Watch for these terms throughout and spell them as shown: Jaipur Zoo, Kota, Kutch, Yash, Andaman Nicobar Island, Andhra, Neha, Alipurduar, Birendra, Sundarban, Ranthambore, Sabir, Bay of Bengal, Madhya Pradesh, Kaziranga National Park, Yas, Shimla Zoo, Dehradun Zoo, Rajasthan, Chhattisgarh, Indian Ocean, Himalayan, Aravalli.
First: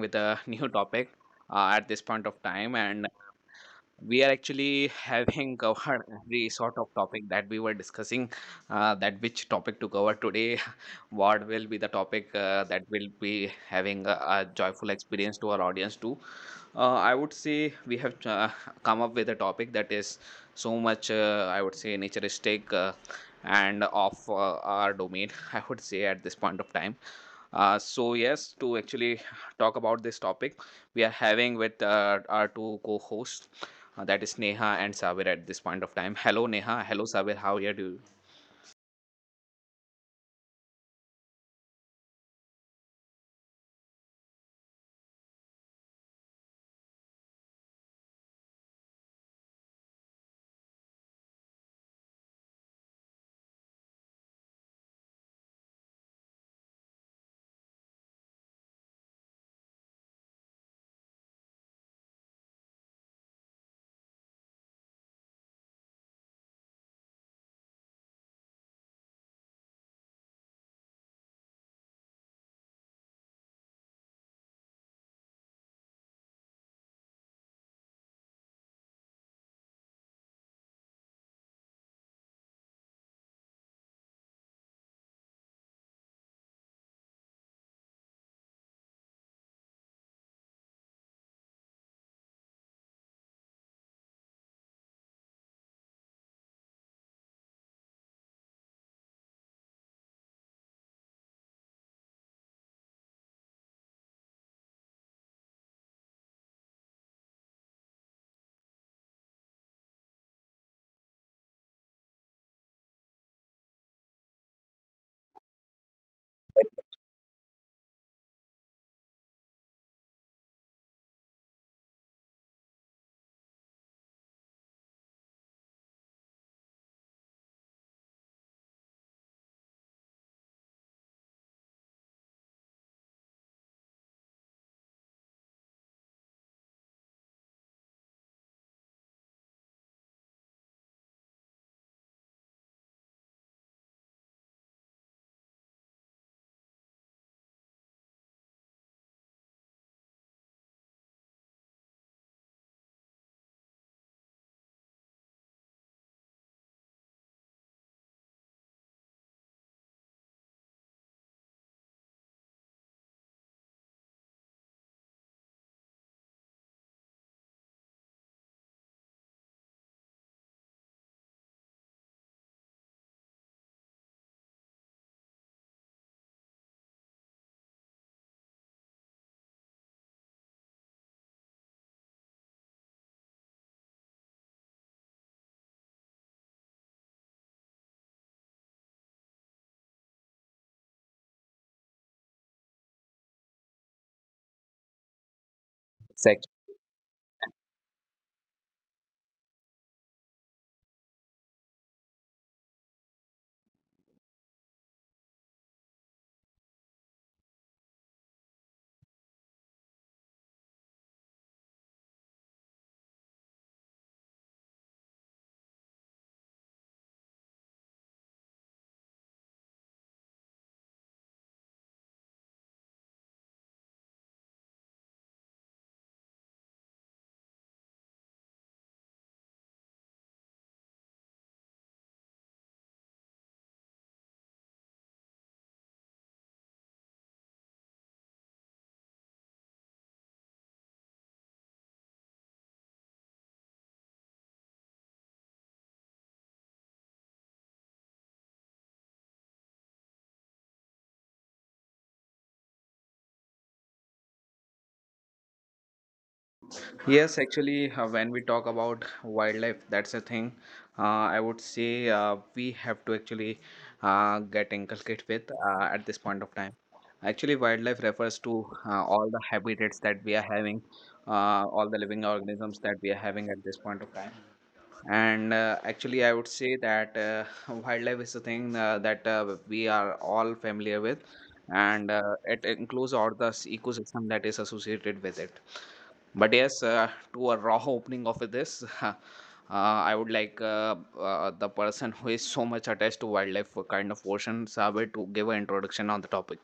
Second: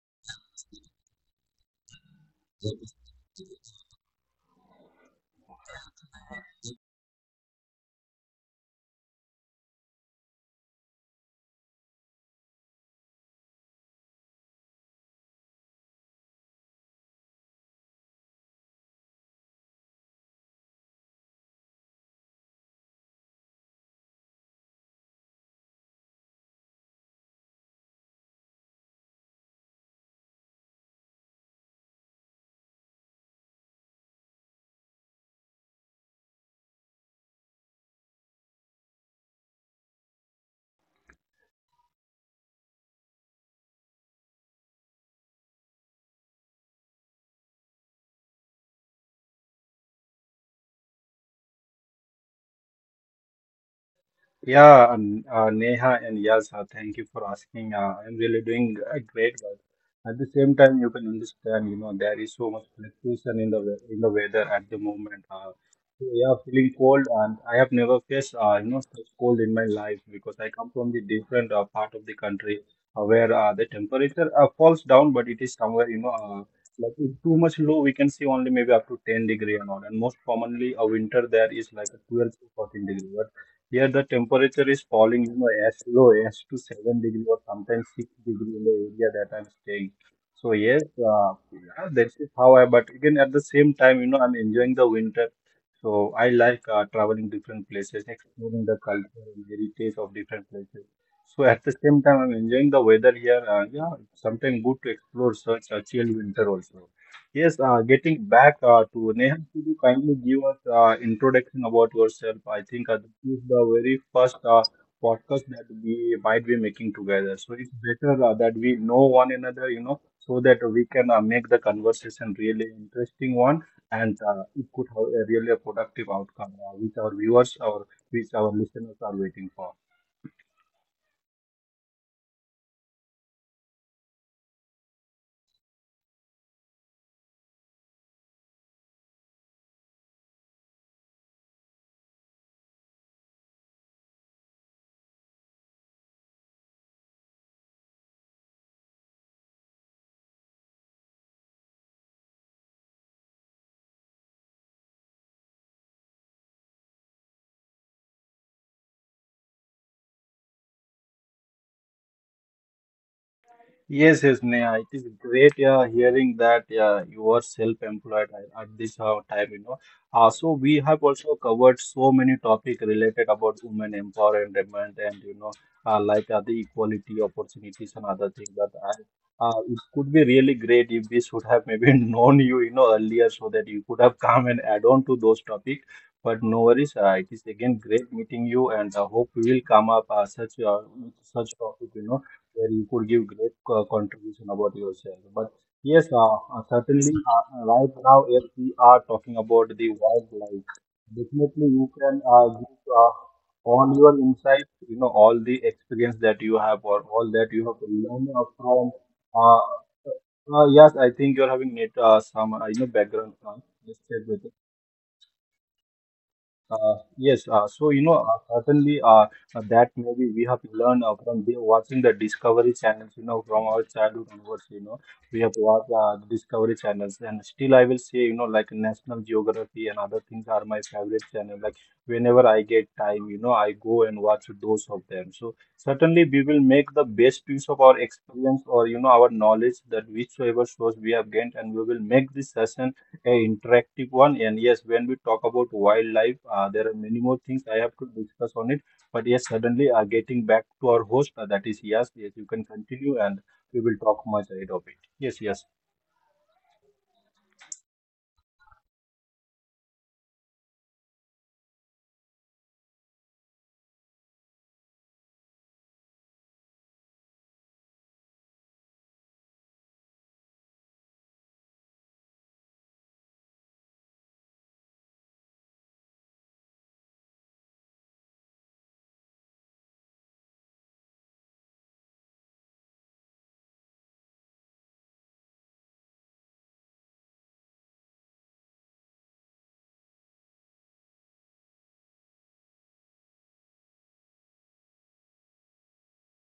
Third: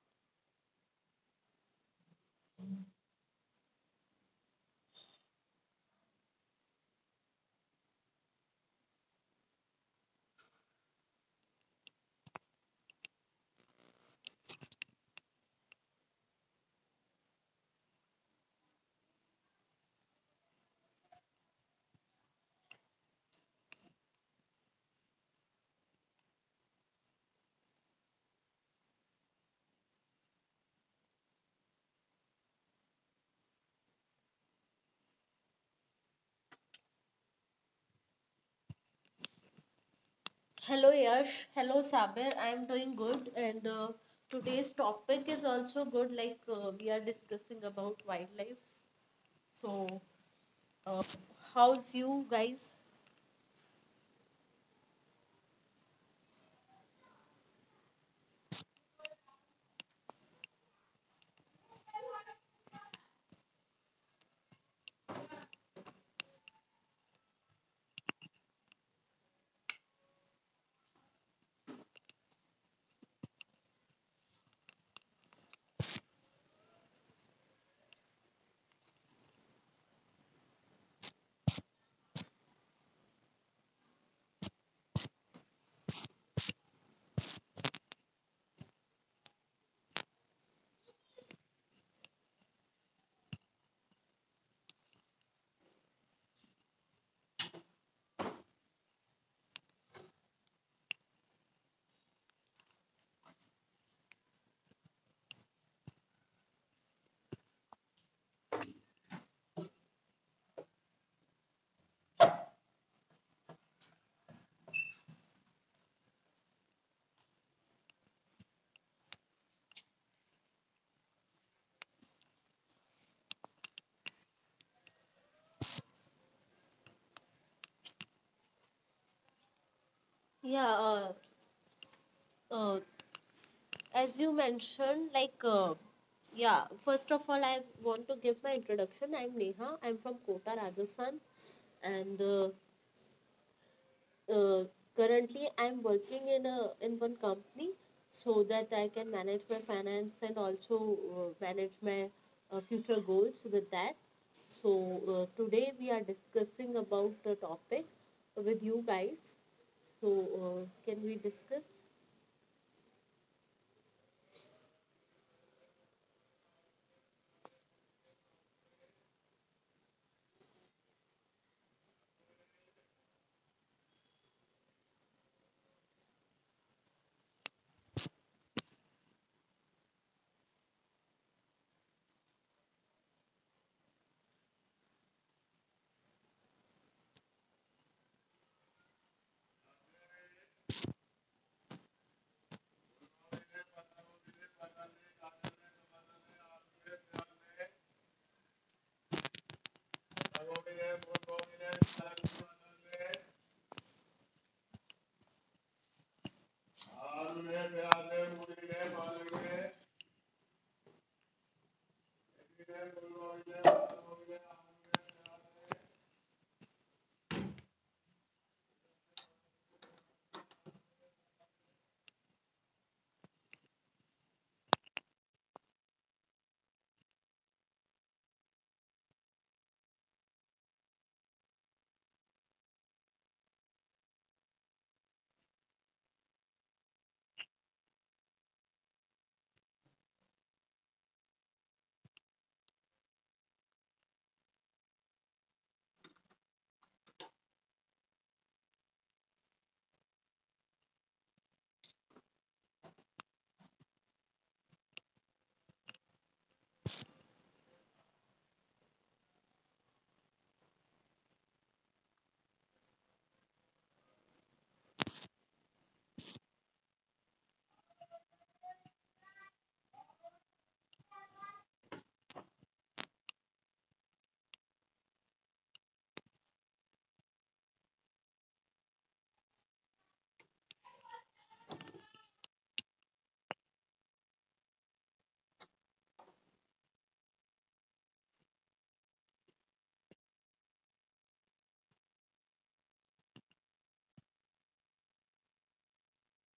with a new topic at this point of time, and we are actually having covered every sort of topic that we were discussing that which topic to cover today what will be the topic that will be having a joyful experience to our audience too. Uh, I would say we have come up with a topic that is so much I would say naturistic, and of our domain, I would say at this point of time. Uh, so yes, to actually talk about this topic, we are having with our two co-hosts, that is Neha and Sabir at this point of time. Hello, Neha. Hello, Sabir. How are you? Hello Yash, hello Sabir. I am doing good, and today's topic is also good. We are discussing about wildlife. So, uh, how's you guys? Yeah, and, Neha and Yas, thank you for asking. I'm really doing a great work. At the same time, you can understand, you know, there is so much fluctuation in the in the weather at the moment. So yeah, feeling cold, and I have never faced, you know, such cold in my life because I come from the different part of the country where the temperature falls down, but it is somewhere, you know, like it's too much low, we can see only maybe up to 10 degrees degree and all. And most commonly, a winter there is like a 12 to 14 degrees degree. Here the temperature is falling, you know, as low as to 7 degrees degree or sometimes 6 degrees degree in the area that I'm staying. So yes, yeah, that is how I, but again at the same time, you know, I'm enjoying the winter. So I like traveling different places, exploring the culture and heritage of different places. So at the same time, I'm enjoying the weather here. Yeah, sometimes good to explore such a chill winter also. Yes, getting back to Neha, could you kindly give us introduction about yourself? I think this is the very first podcast that we might be making together. So it's better that we know one another, you know, so that we can make the conversation really interesting one, and it could have a really productive outcome, which our viewers or which our listeners are waiting for. Yeah. Uh, uh, as you mentioned, yeah. First of all, I want to give my introduction. I'm Neha. I'm from Kota, Rajasthan, and uh, currently I'm working in one company so that I can manage my finance and also manage my future goals with that. So today we are discussing about the topic with you guys. So can we discuss? Yes, yes, Neha, it is great, yeah, hearing that, yeah, you are self-employed at this time, you know. So we have also covered so many topic related about women empowerment and you know like the equality opportunities and other things like that I, it could be really great if we should have maybe known you, you know, earlier so that you could have come and add on to those topics. But no worries, it is again great meeting you, and I hope we will come up such with such topic, you know, where you could give great contribution about yourself. But yes, Sec. Certainly right now, if we are talking about the wildlife, definitely you can give all your insights, you know, all the experience that you have or all that you have learned from. Uh, yes, I think you're having net, some, you know, background. Just check with yes, so you know, certainly that maybe we have learned from the, watching the Discovery channels, you know, from our childhood onwards, you know, we have watched the Discovery channels, and still I will say, you know, like National Geography and other things are my favorite channel. Like whenever I get time, you know, I go and watch those of them. So certainly we will make the best use of our experience, or you know, our knowledge that whichsoever source we have gained, and we will make this session a interactive one. And yes, when we talk about wildlife, there are many more things I have to discuss on it, but yes, suddenly getting back to our host, that is, yes, yes, you can continue and we will talk much ahead of it. Yes, yes, Yes, actually, when we talk about wildlife, that's a thing. I would say we have to actually get inculcate with at this point of time. Actually, wildlife refers to all the habitats that we are having, all the living organisms that we are having at this point of time. And actually, I would say that wildlife is a thing that we are all familiar with, and it includes all the ecosystem that is associated with it. But yes, to a raw opening of this, I would like the person who is so much attached to wildlife kind of portions, Sabir, to give an introduction on the topic.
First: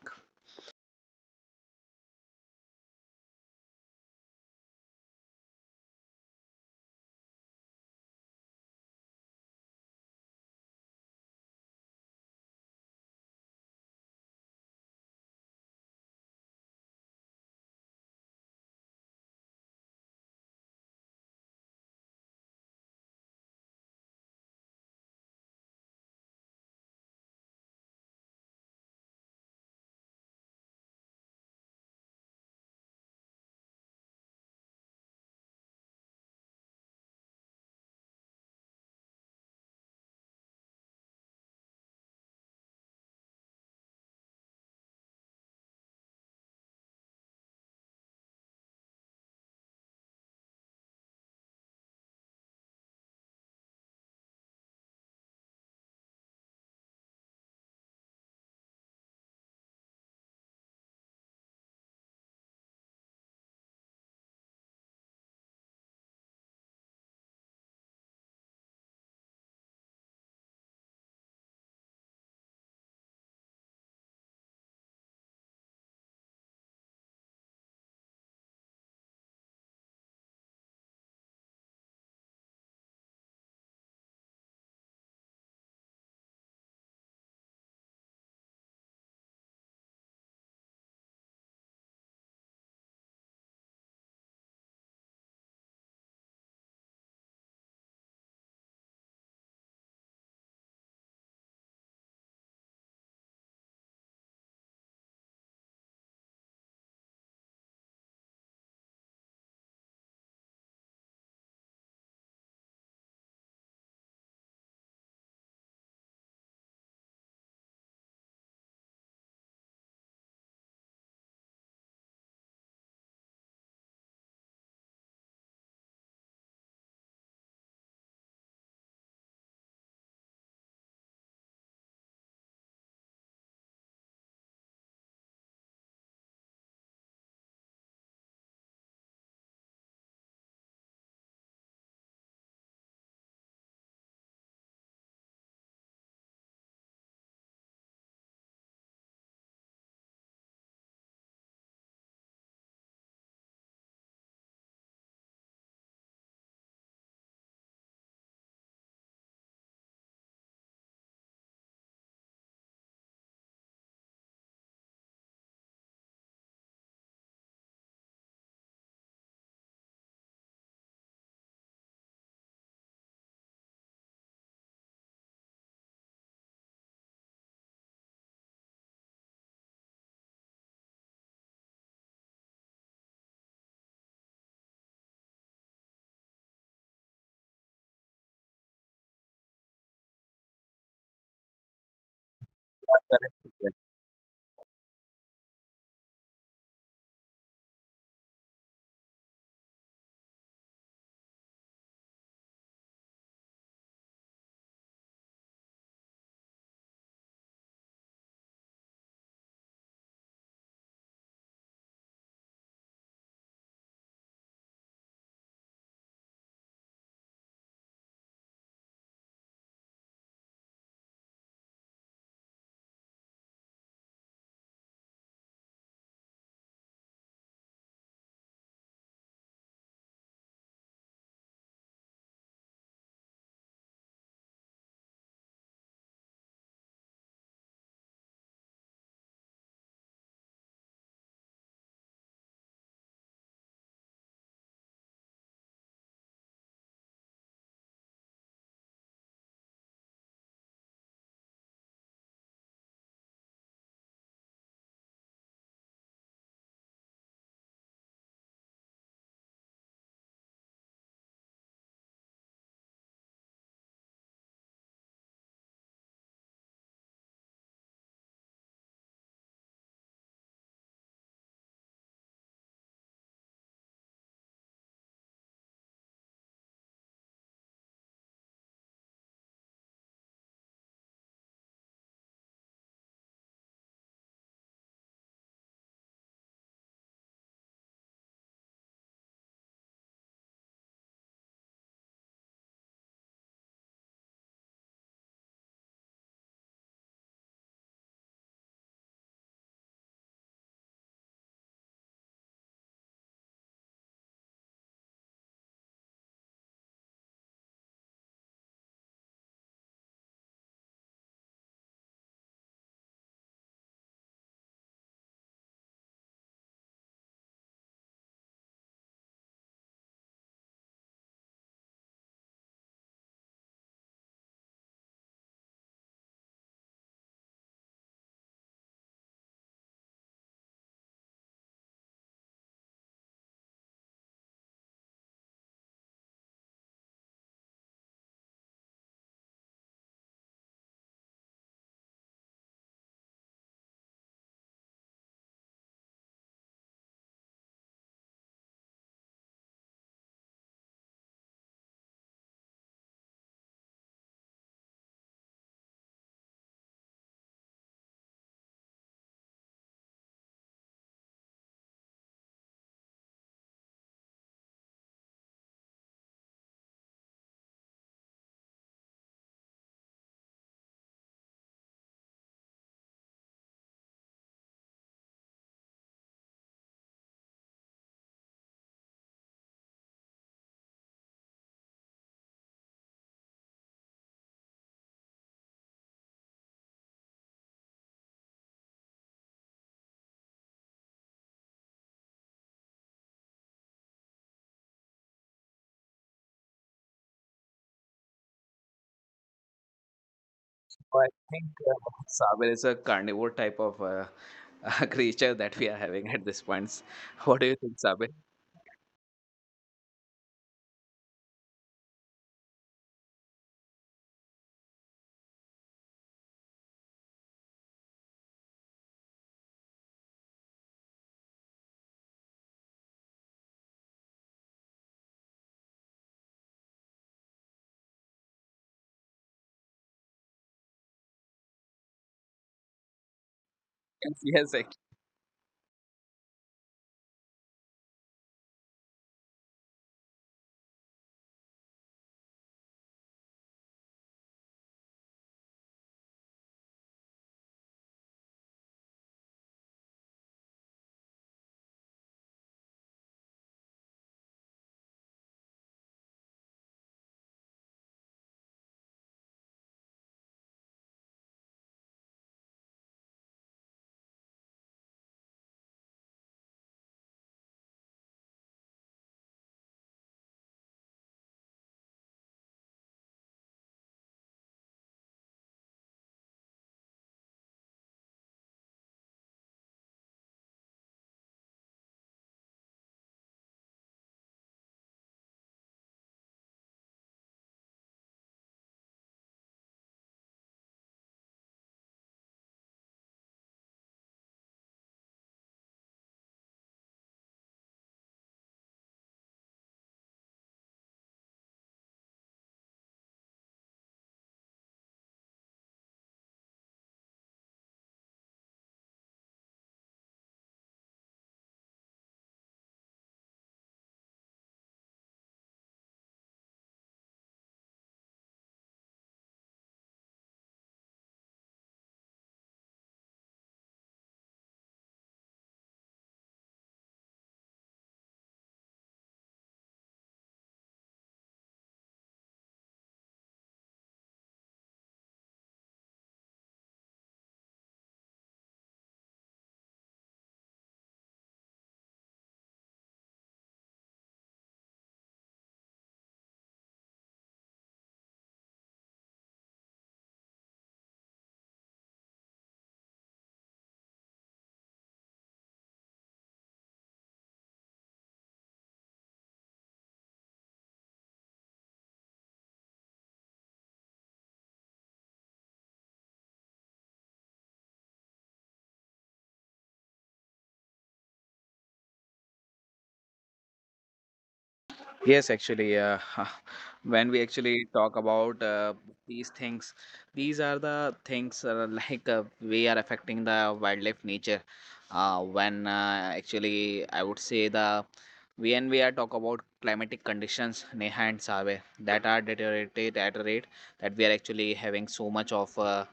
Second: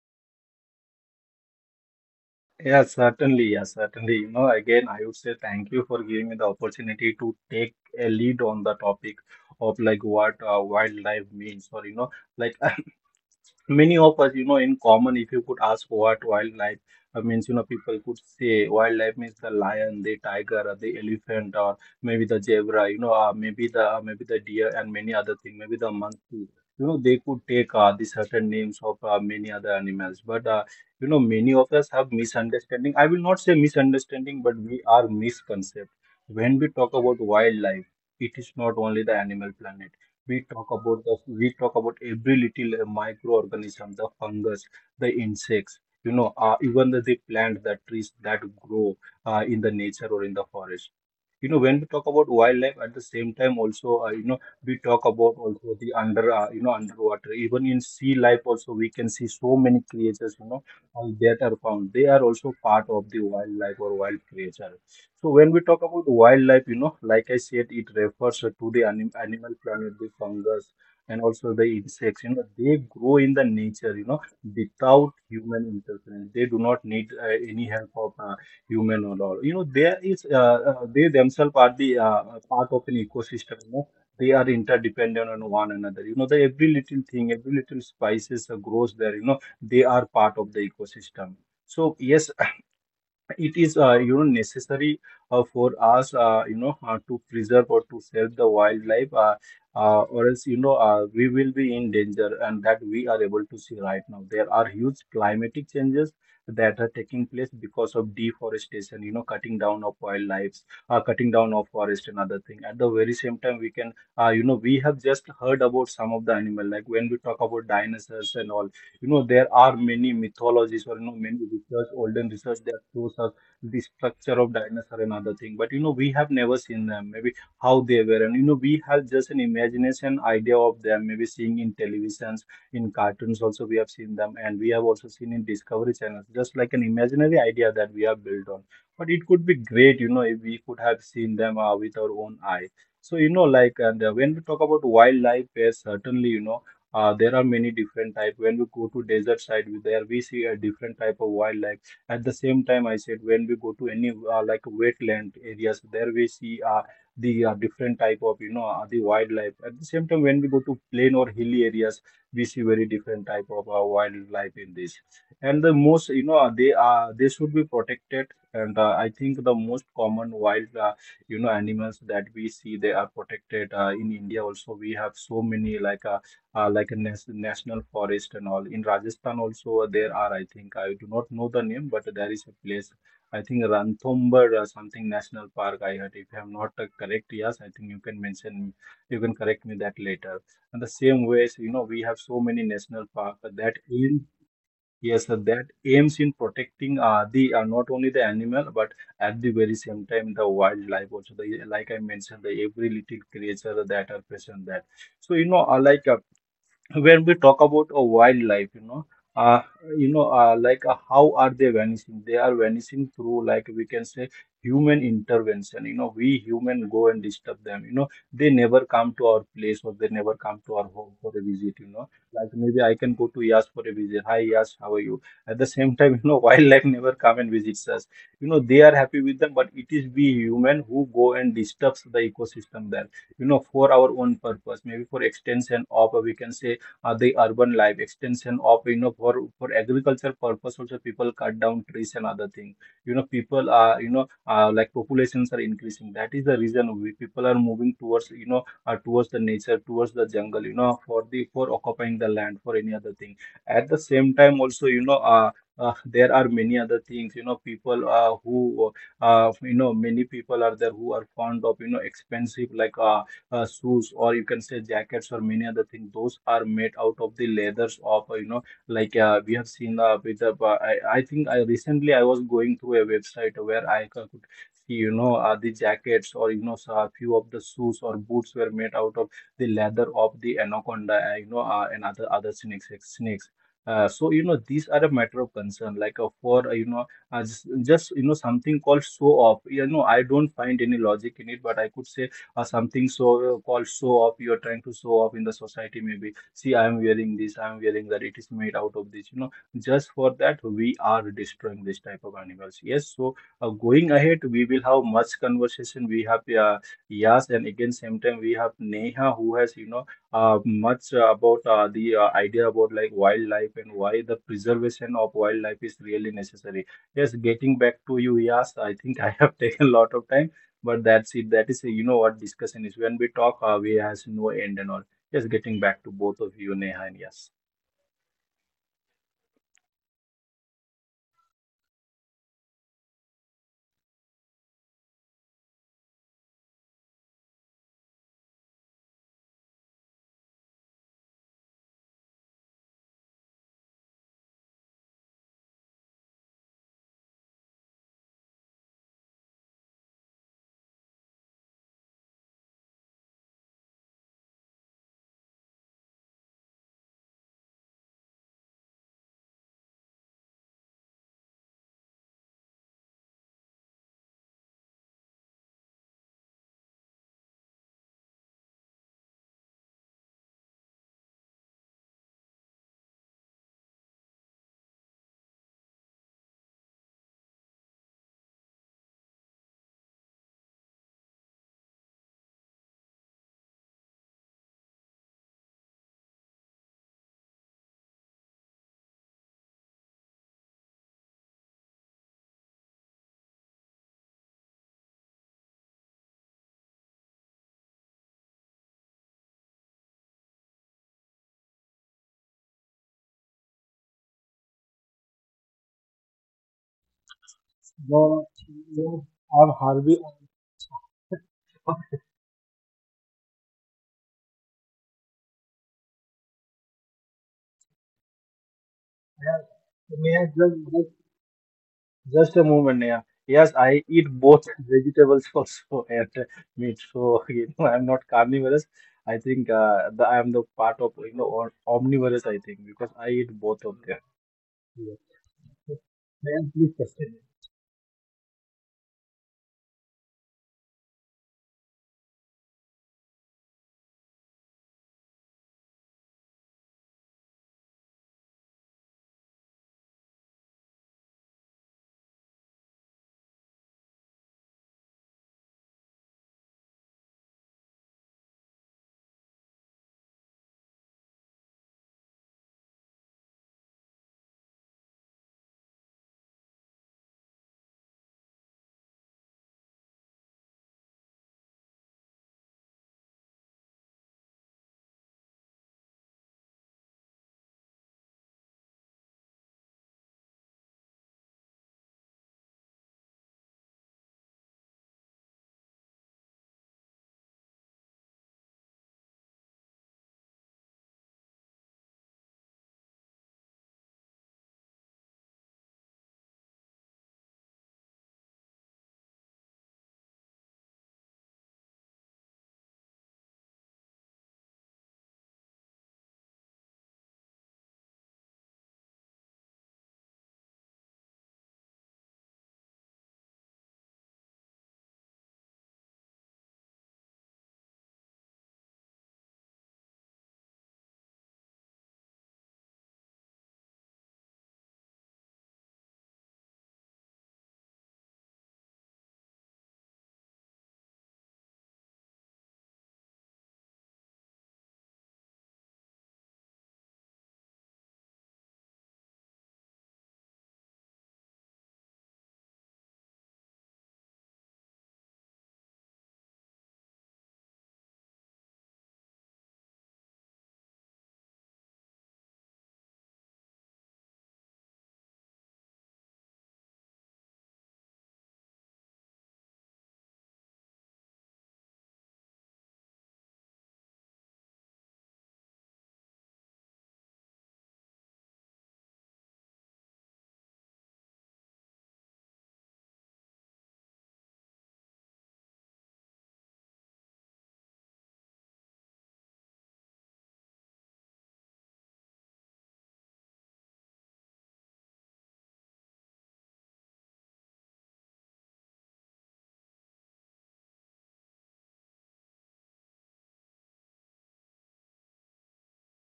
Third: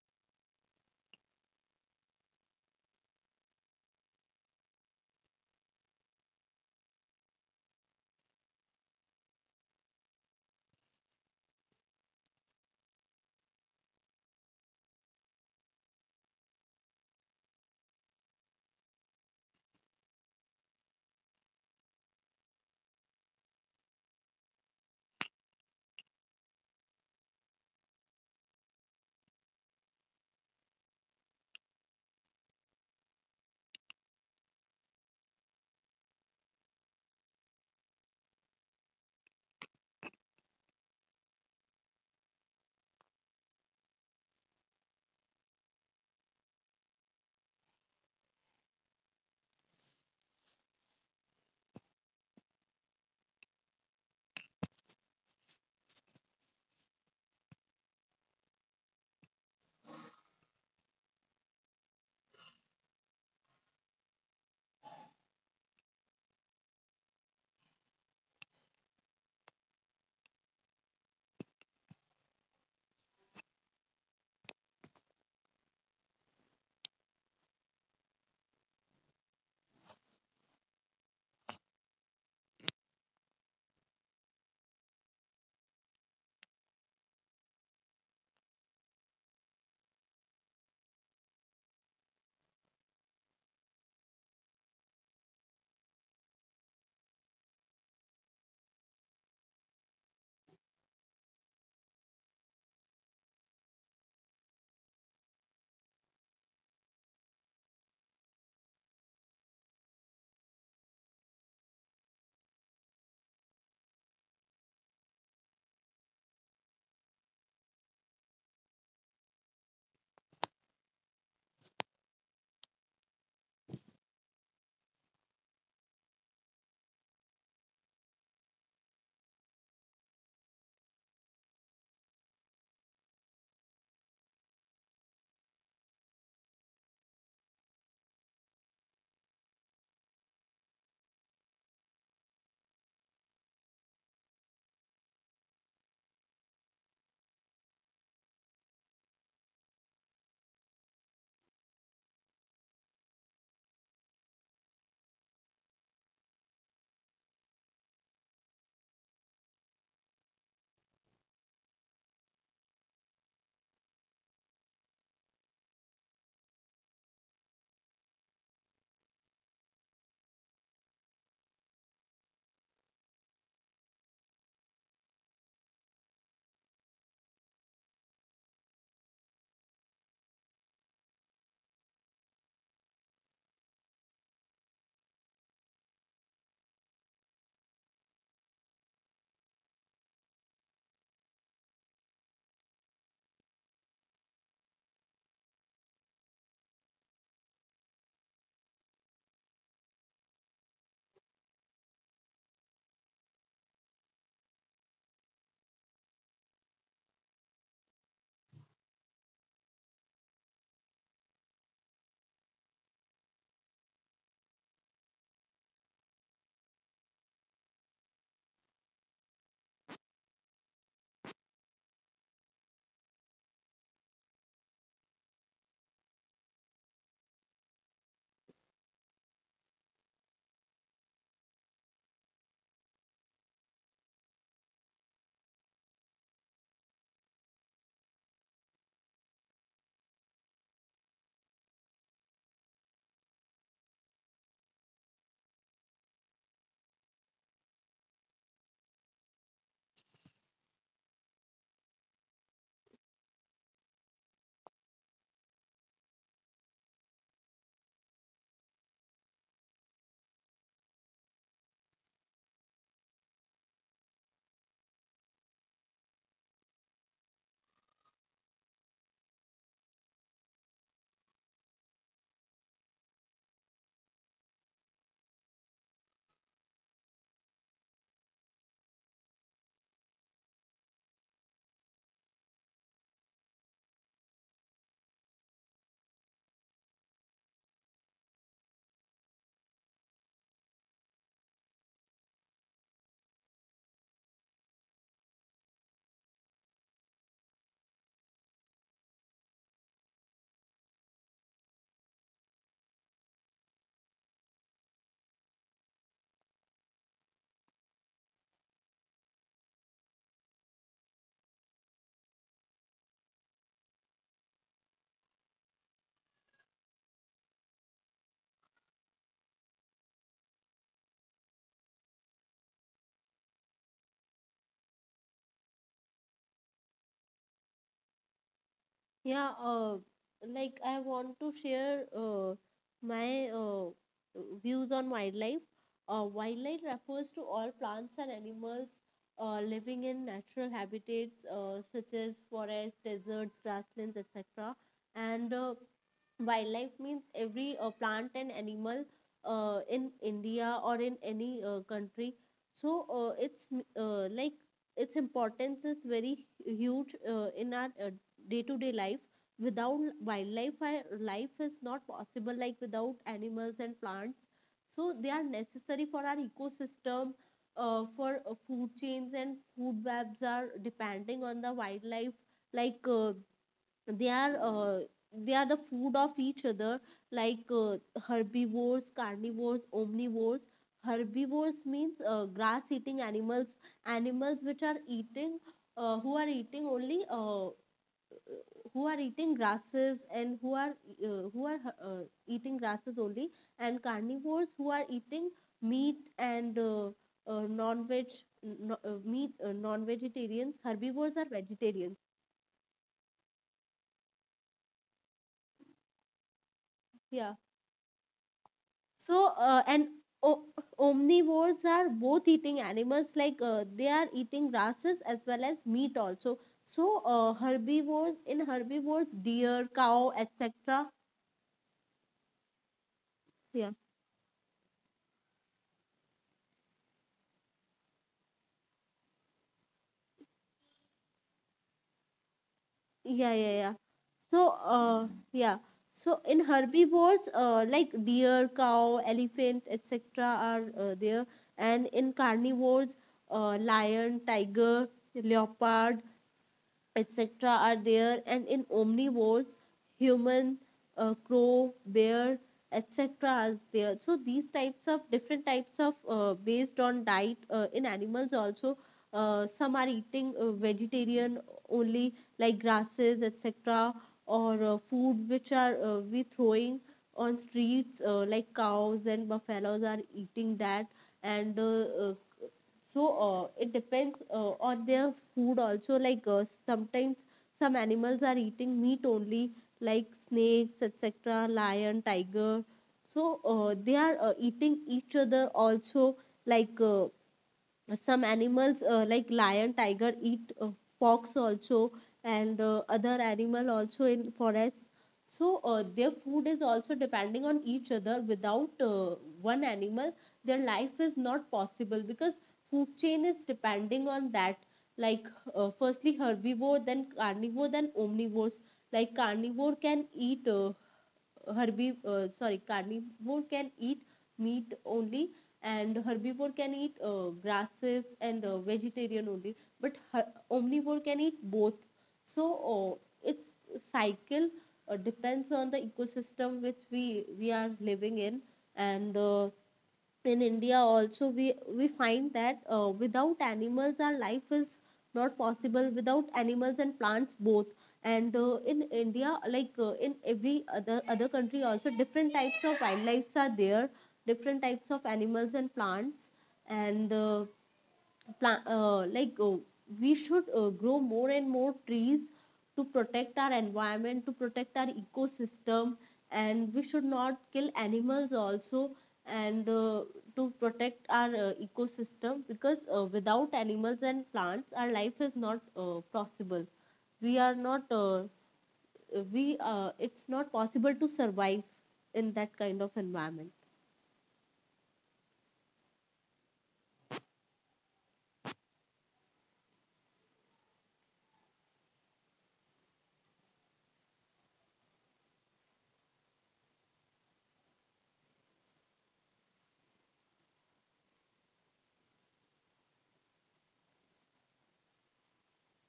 yes, certainly, yes, certainly, you know, again I would say thank you for giving me the opportunity to take a lead on the topic of like what wildlife means, or you know, like many of us, you know, in common, if you could ask what wildlife means, you know, people could say wildlife means the lion, the tiger, or the elephant, or maybe the zebra, you know, maybe the deer and many other things, maybe the monkey. You know, they could take the certain names of many other animals, but you know, many of us have misunderstanding. I will not say misunderstanding, but we are misconcept when we talk about wildlife. It is not only the animal planet we talk about. The, we talk about every little microorganism, the fungus, the insects, you know, even the plant, the trees that grow in the nature or in the forest, you know. When we talk about wildlife, at the same time also, you know, we talk about also the under you know, underwater, even in sea life also we can see so many creatures, you know, that are found. They are also part of the wildlife or wild creatures. So when we talk about the wildlife, you know, like I said, it refers to the animal planet, the fungus, and also the insects. You know, they grow in the nature, you know, without human interference. They do not need any help of human or all. You know, there is they themselves are the part of an ecosystem. You know, they are interdependent on one another. You know, the every little thing, every little spices grows there. You know, they are part of the ecosystem. So yes, it is you know, necessary for us you know, to preserve or to save the wildlife, or else, you know, we will be in danger. And that we are able to see right now, there are huge climatic changes that are taking place because of deforestation, you know, cutting down of wildlife, cutting down of forest and other thing. At the very same time, we can you know, we have just heard about some of the animal, like when we talk about dinosaurs and all, you know, there are many mythologies, or, you know, many research, olden research that shows us the structure of dinosaur and other thing. But, you know, we have never seen them, maybe how they were. And, you know, we have just an imagination idea of them, maybe seeing in televisions, in cartoons also we have seen them. And we have also seen in Discovery Channel, just like an imaginary idea that we have built on. But it could be great, you know, if we could have seen them with our own eye. So, you know, like, and when we talk about wildlife, yes, certainly, you know, there are many different type. When we go to desert side, there we see a different type of wildlife. At the same time, I said, when we go to any like wetland areas, there we see the different type of, you know, the wildlife. At the same time, when we go to plain or hilly areas, we see very different type of wildlife in this. And the most, you know, they are, they should be protected. And I think the most common wild, you know, animals that we see, they are protected in India. Also we have so many, like a national forest and all. In Rajasthan also there are, I think, I do not know the name, but there is a place, I think Ranthambore or something, national park. I heard. If I am not correct, yes, I think you can mention, you can correct me that later. And the same ways, you know, we have so many national park that Correct. aim, yes, that aims in protecting the not only the animal, but at the very same time the wildlife also. The, like I mentioned, the every little creature that are present that. So you know, I like. When we talk about a wildlife, uh, how are they vanishing? They are vanishing through, like, we can say human intervention. You know, we human go and disturb them. You know, they never come to our place, or they never come to our home for a visit. You know, like, maybe I can go to Yas for a visit. Hi Yas, how are you? At the same time, you know, wildlife never come and visits us. You know, they are happy with them, but it is we human who go and disturbs the ecosystem there, you know, for our own purpose, maybe for extension of, we can say, the urban life, extension of, you know, for agriculture purpose also people cut down trees and other thing. You know, people are, you know, like, populations are increasing. That is the reason we people are moving towards, you know, towards the nature, towards the jungle, you know, for the, for occupying the land for any other thing. At the same time also, there are many other things. You know, people, who, you know, many people are there who are fond of, you know, expensive, shoes, or you can say jackets, or many other things, those are made out of the leathers of, you know, we have seen, with the, uh, I think I recently, I was going through a website where I could see, you know, the jackets, or, you know, so a few of the shoes or boots were made out of the leather of the anaconda, and other snakes, snakes. So you know, these are a matter of concern. Like for you know Just you know something called show off. You know, I don't find any logic in it, but I could say, or something. So, called show off. You're trying to show off in the society. Maybe, see, I'm wearing this, I'm wearing that, it is made out of this, you know. Just for that we are destroying this type of animals. Yes. So, going ahead, we will have much conversation. We have, Yas, and again, same time we have Neha, who has, you know, much, about the idea about, like, wildlife and why the preservation of wildlife is really necessary. Yes, getting back to you, Yas, I think I have taken a lot of time, but that's it. That is, you know, what discussion is. When we talk, we has no end and all. Just getting back to both of you, Neha and Yes. Yeah, like I want to share my views on wildlife. Wildlife refers to all plants and animals living in natural habitats such as forests, deserts, grasslands, etc. And wildlife means every plant and animal in India or in any country. So it's like its importance is very huge in our day to day life. Without wildlife, life is not possible, like without animals and plants. So they are necessary for our ecosystem, for food chains and food webs are depending on the wildlife. like uh, they are uh, they are the food of each other, like uh, herbivores, carnivores, omnivores. Herbivores means grass eating animals, animals which are eating, who are eating only who are eating grasses and who are eating grasses only. And carnivores, who are eating meat and non-veg. No, Meat, non-vegetarians. Oh, I Herbivores are think vegetarians. Saber is a carnivore type of creature that we are having at this point. Yeah. What do you think, Saber? Yes, So I've and hardly. o- omnivores are both eating animals, they are eating grasses as well as meat also. So herbivores in herbivores, deer, cow, Neha, just etc. just a moment, Neha. Yes, yeah I eat both vegetables also and meat. So, you know, I'm not carnivorous. I think, I'm the part of, you know, or omnivorous, I think, because I eat yeah. both of Yeah. them. Yes, So, yes, Yes. Yeah. So in Yes, please continue. herbivores, like deer, cow, elephant, etc., are there, and in carnivores, lion, tiger, leopard, etc., are there, and in omnivores, human, crow, bear, etc., are there. So these types of, different types of based on diet in animals also. Some are eating vegetarian only, like grasses, etc., or food which are we throwing on streets, like cows and buffaloes are eating that, and uh, so it depends on their food also, sometimes some animals are eating meat only, like snakes, etc., lion, tiger. So they are eating each other also, like uh, some animals, like lion, tiger eat fox also and other animal also in forests. So their food is also depending on each other. Without one animal, their life is not possible because food chain is depending on that. Like firstly herbivore, then carnivore, then omnivores. Like carnivore can eat, herbiv sorry carnivore can eat meat only, and herbivore can eat grasses and vegetarian only, but omnivore can eat both. So its cycle depends on the ecosystem which we are living in. And in India also, we find that without animals our life is not possible, without animals and plants both. And in India, in every other country also, different types of wildlife are there, different types of animals and plants. And pla- uh, like uh, we should grow more and more trees to protect our environment, to protect our ecosystem. And we should not kill animals also, and to protect our ecosystem, because without animals and plants our life is not possible. We are not we It's not possible to survive in that kind of environment. Yes, actually, when we actually talk about these things, these are the things like we are affecting the wildlife nature. When actually, I would say the when we are talk about climatic conditions, Neha and Save, that are deteriorated at a rate that we are actually having so much of uh,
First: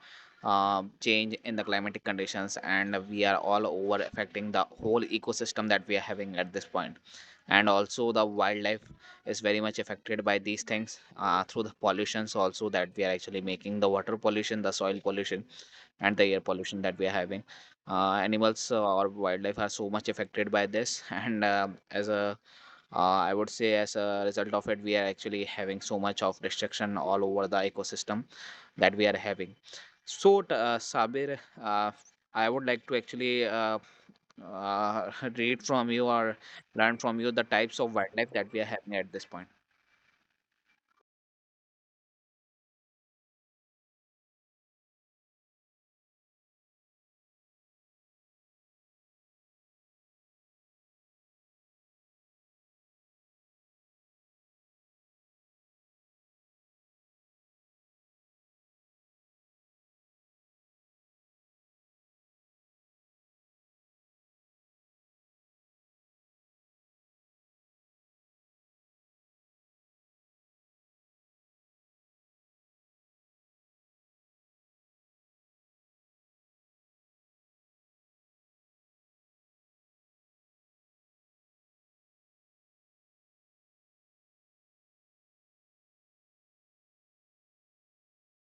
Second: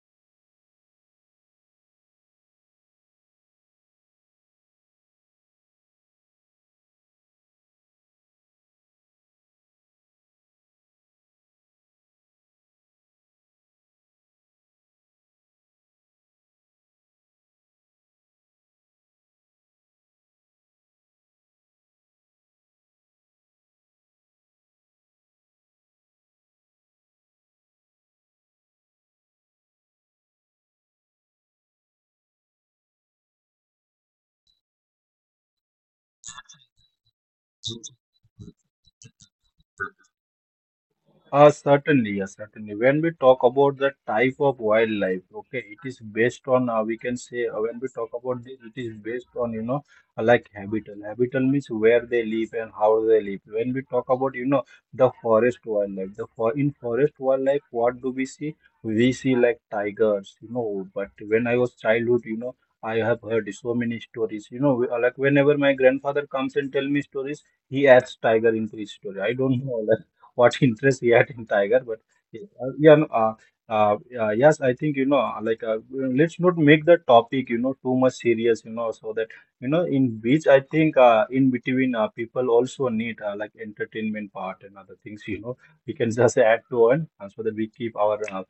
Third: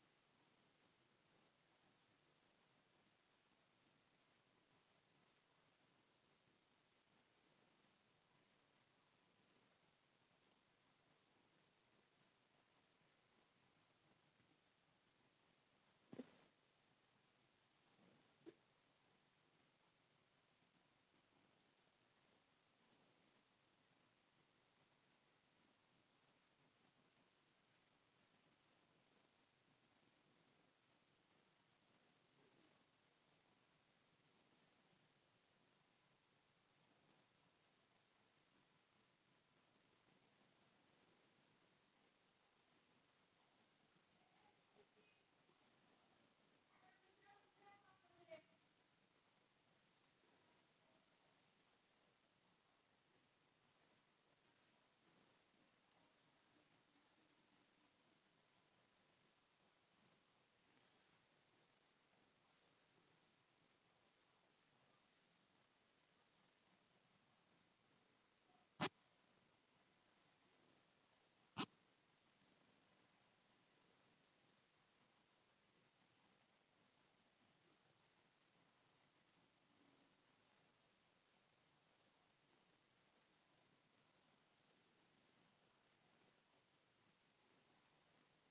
uh, change in the climatic conditions, and we are all over affecting the whole ecosystem that we are having at this point, and also the wildlife is very much affected by these things through the pollutions also that we are actually making: the water pollution, the soil pollution, and the air pollution that we are having. Uh, animals or wildlife are so much affected by this, and as a I would say as a result of it, we are actually having so much of destruction all over the ecosystem that we are having. So Sabir, I would like to actually uh, read from you or learn from you the types of wildlife that we are having at this point. Certainly, yes, certainly. When we talk about the type of wildlife, okay, it is based on, we can say, when we talk about this, it is based on, you know, like, habitat. Habitat means where they live and how they live. When we talk about, you know, the forest wildlife, the for in forest wildlife, what do we see? We see like tigers, you know, but when I was childhood, you know, I have heard so many stories, you know, like whenever my grandfather comes and tell me stories, he adds tiger into his story. I don't know, like, what interest he had in Tiger. But yes, yeah, no, yes, I think, you know, let's not make the topic, you know, too much serious, you know, so that you know, in which I think, in between, people also need, like, entertainment part and other things, you know, we can just add to it, so that we keep our,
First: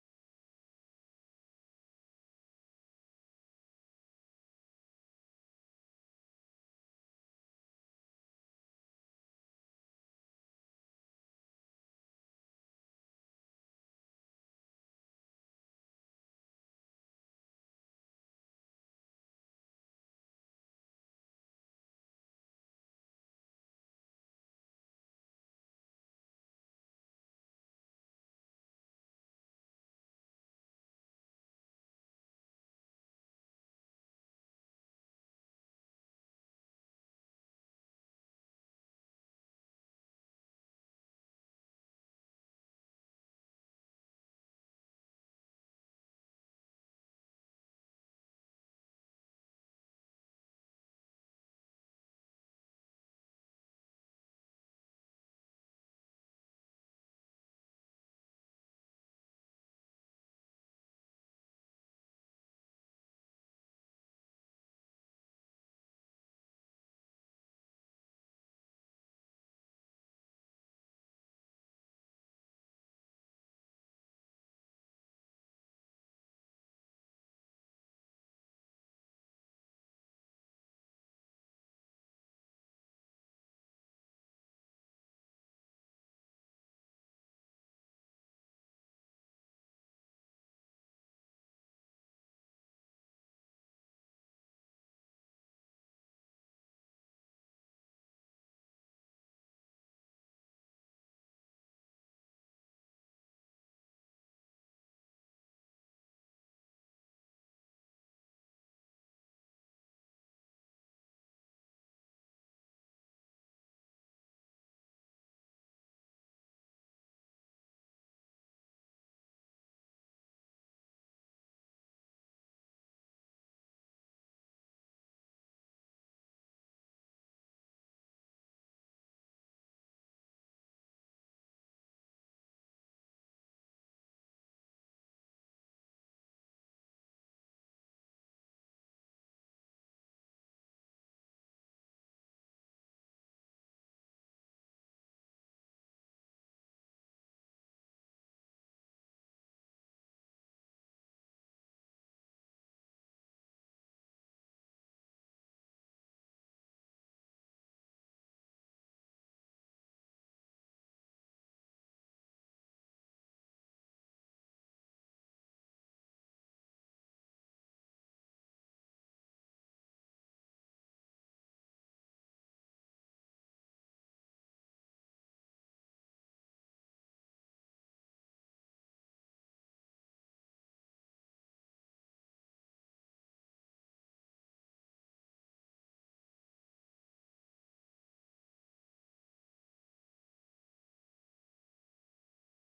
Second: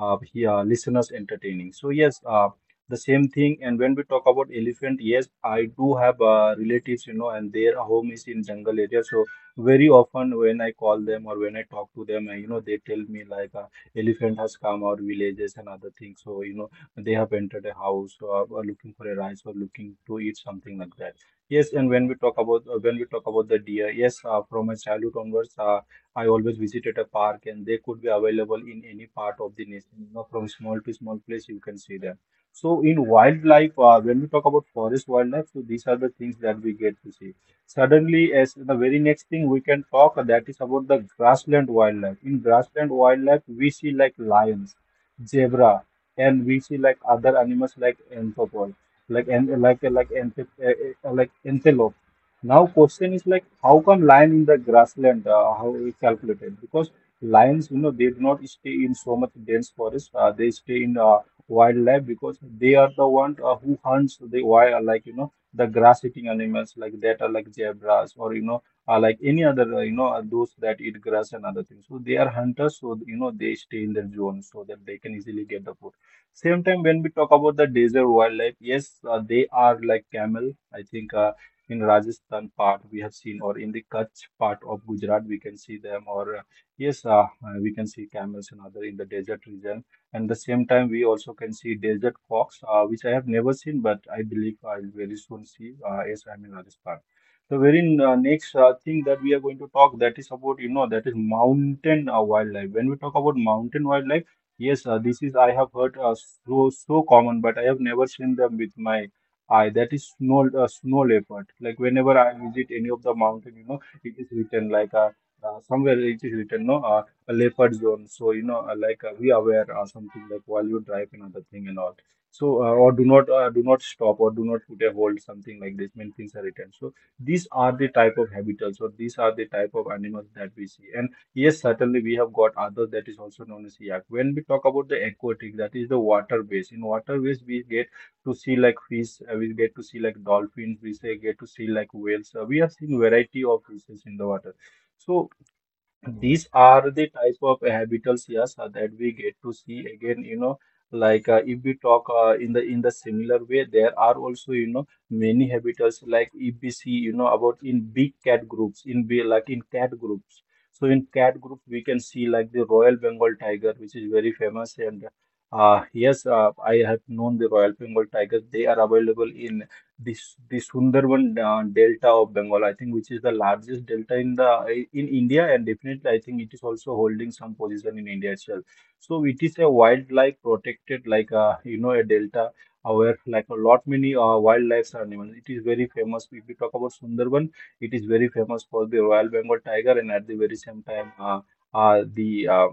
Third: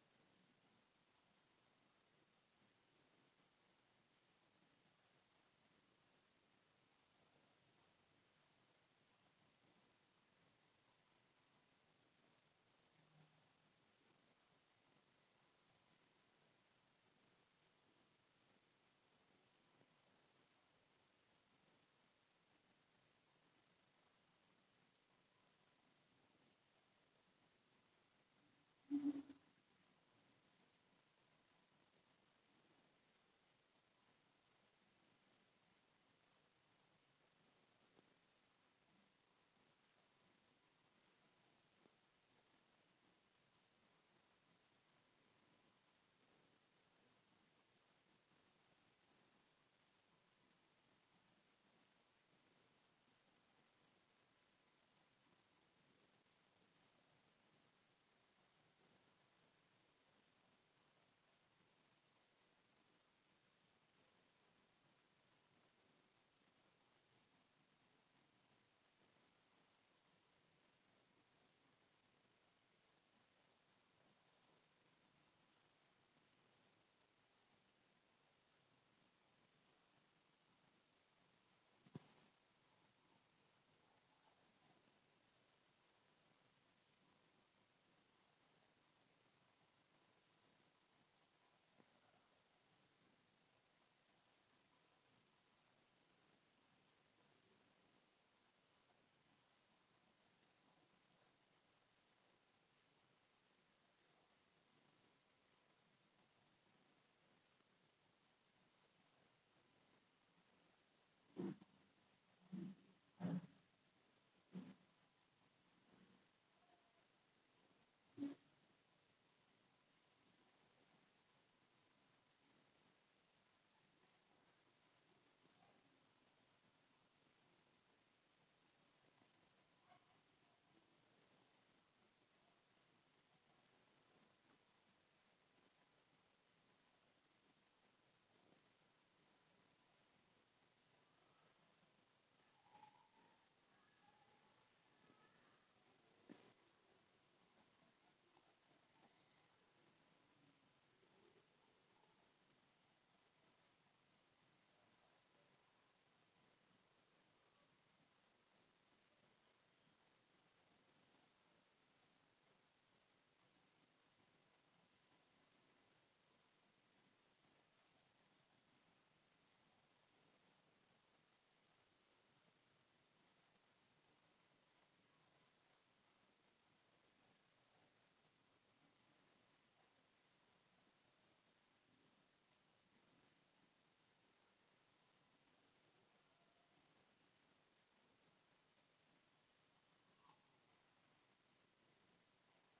listeners entertaining. So yes, the same thing. And when we talk about elephant, yes, I do have relatives, you know, and their home is in jungle area, so very often when I call them, or when I talk to them, you know, they tell me like, elephant has come our villages and other things. So, you know, they have entered a house, or looking for a rice, or looking to eat something like that. Yes, and when we talk about, when we talk about the deer, yes, from my childhood onwards, I always visited a park, and they could be available in any part of the nation. You know, from small to small place, you can see them. So in wildlife, when we talk about forest wildlife, so these are the things that we get to see. Suddenly, as the very next thing we can talk, that is about the grassland wildlife. In grassland wildlife, we see like lions, zebra, and we see like other animals like anthropoid, like and like like anthrop- like antelope. Now, question is, like, how come lion in the grassland? How we calculated? Because lions, you know, they do not stay in so much dense forest. They stay in, wildlife, because they are the one, who hunts the wild, like, you know, the grass eating animals, like, that are, like, zebras, or, you know, are like any other, you know, are those that eat grass and other things. So they are hunters, so, you know, they stay in their zone so that they can easily get the food. Same time, when we talk about the desert wildlife, yes, they are like camel. I think, in Rajasthan part we have seen, or in the Kutch part of Gujarat we can see them, or, yes we can see camels and other in the desert region. And the same time, we also can see desert fox, which I have never seen, but I believe I'll very soon see, as I'm in Rajasthan. The very next thing that we are going to talk, that is about, you know, that is mountain wildlife. When we talk about mountain wildlife, yes, this is I have heard, so so common, but I have never seen them with my eye. That is snow, snow leopard. Like, whenever I visit any of the mountain, you know, it is written like, somewhere it is written, no. A leopard zone. So, you know, be aware or something, like, while you drive, another thing and all. So, or do not, do not stop, or do not put a hold, something like this. Many things are written. So, these are the type of habitats, or these are the type of animals that we see. And yes, certainly we have got others, that is also known as yak. When we talk about the aquatic, that is the water base. In water base, we get to see like fish, we get to see like dolphins, we say get to see like whales. We have seen variety of fishes in the water. So these are the types of habitals, yes, that we get to see. Again, you know, if we talk, in the, in the similar way, there are also, you know, many habitals, like, if we see, you know, about in big cat groups, in be like in cat groups. So in cat group, we can see like the Royal Bengal tiger, which is very famous. And yes, I have known the Royal Bengal tiger. They are available in this, the Sundarban Delta of Bengal, I think, which is the largest delta in the, in India, and definitely, I think it is also holding some position in India itself. So it is a wildlife protected, you know, a delta where, like, a lot many wildlife are animals. It is very famous. If we talk about Sundarban, it is very famous for the Royal Bengal tiger, and at the very same time, the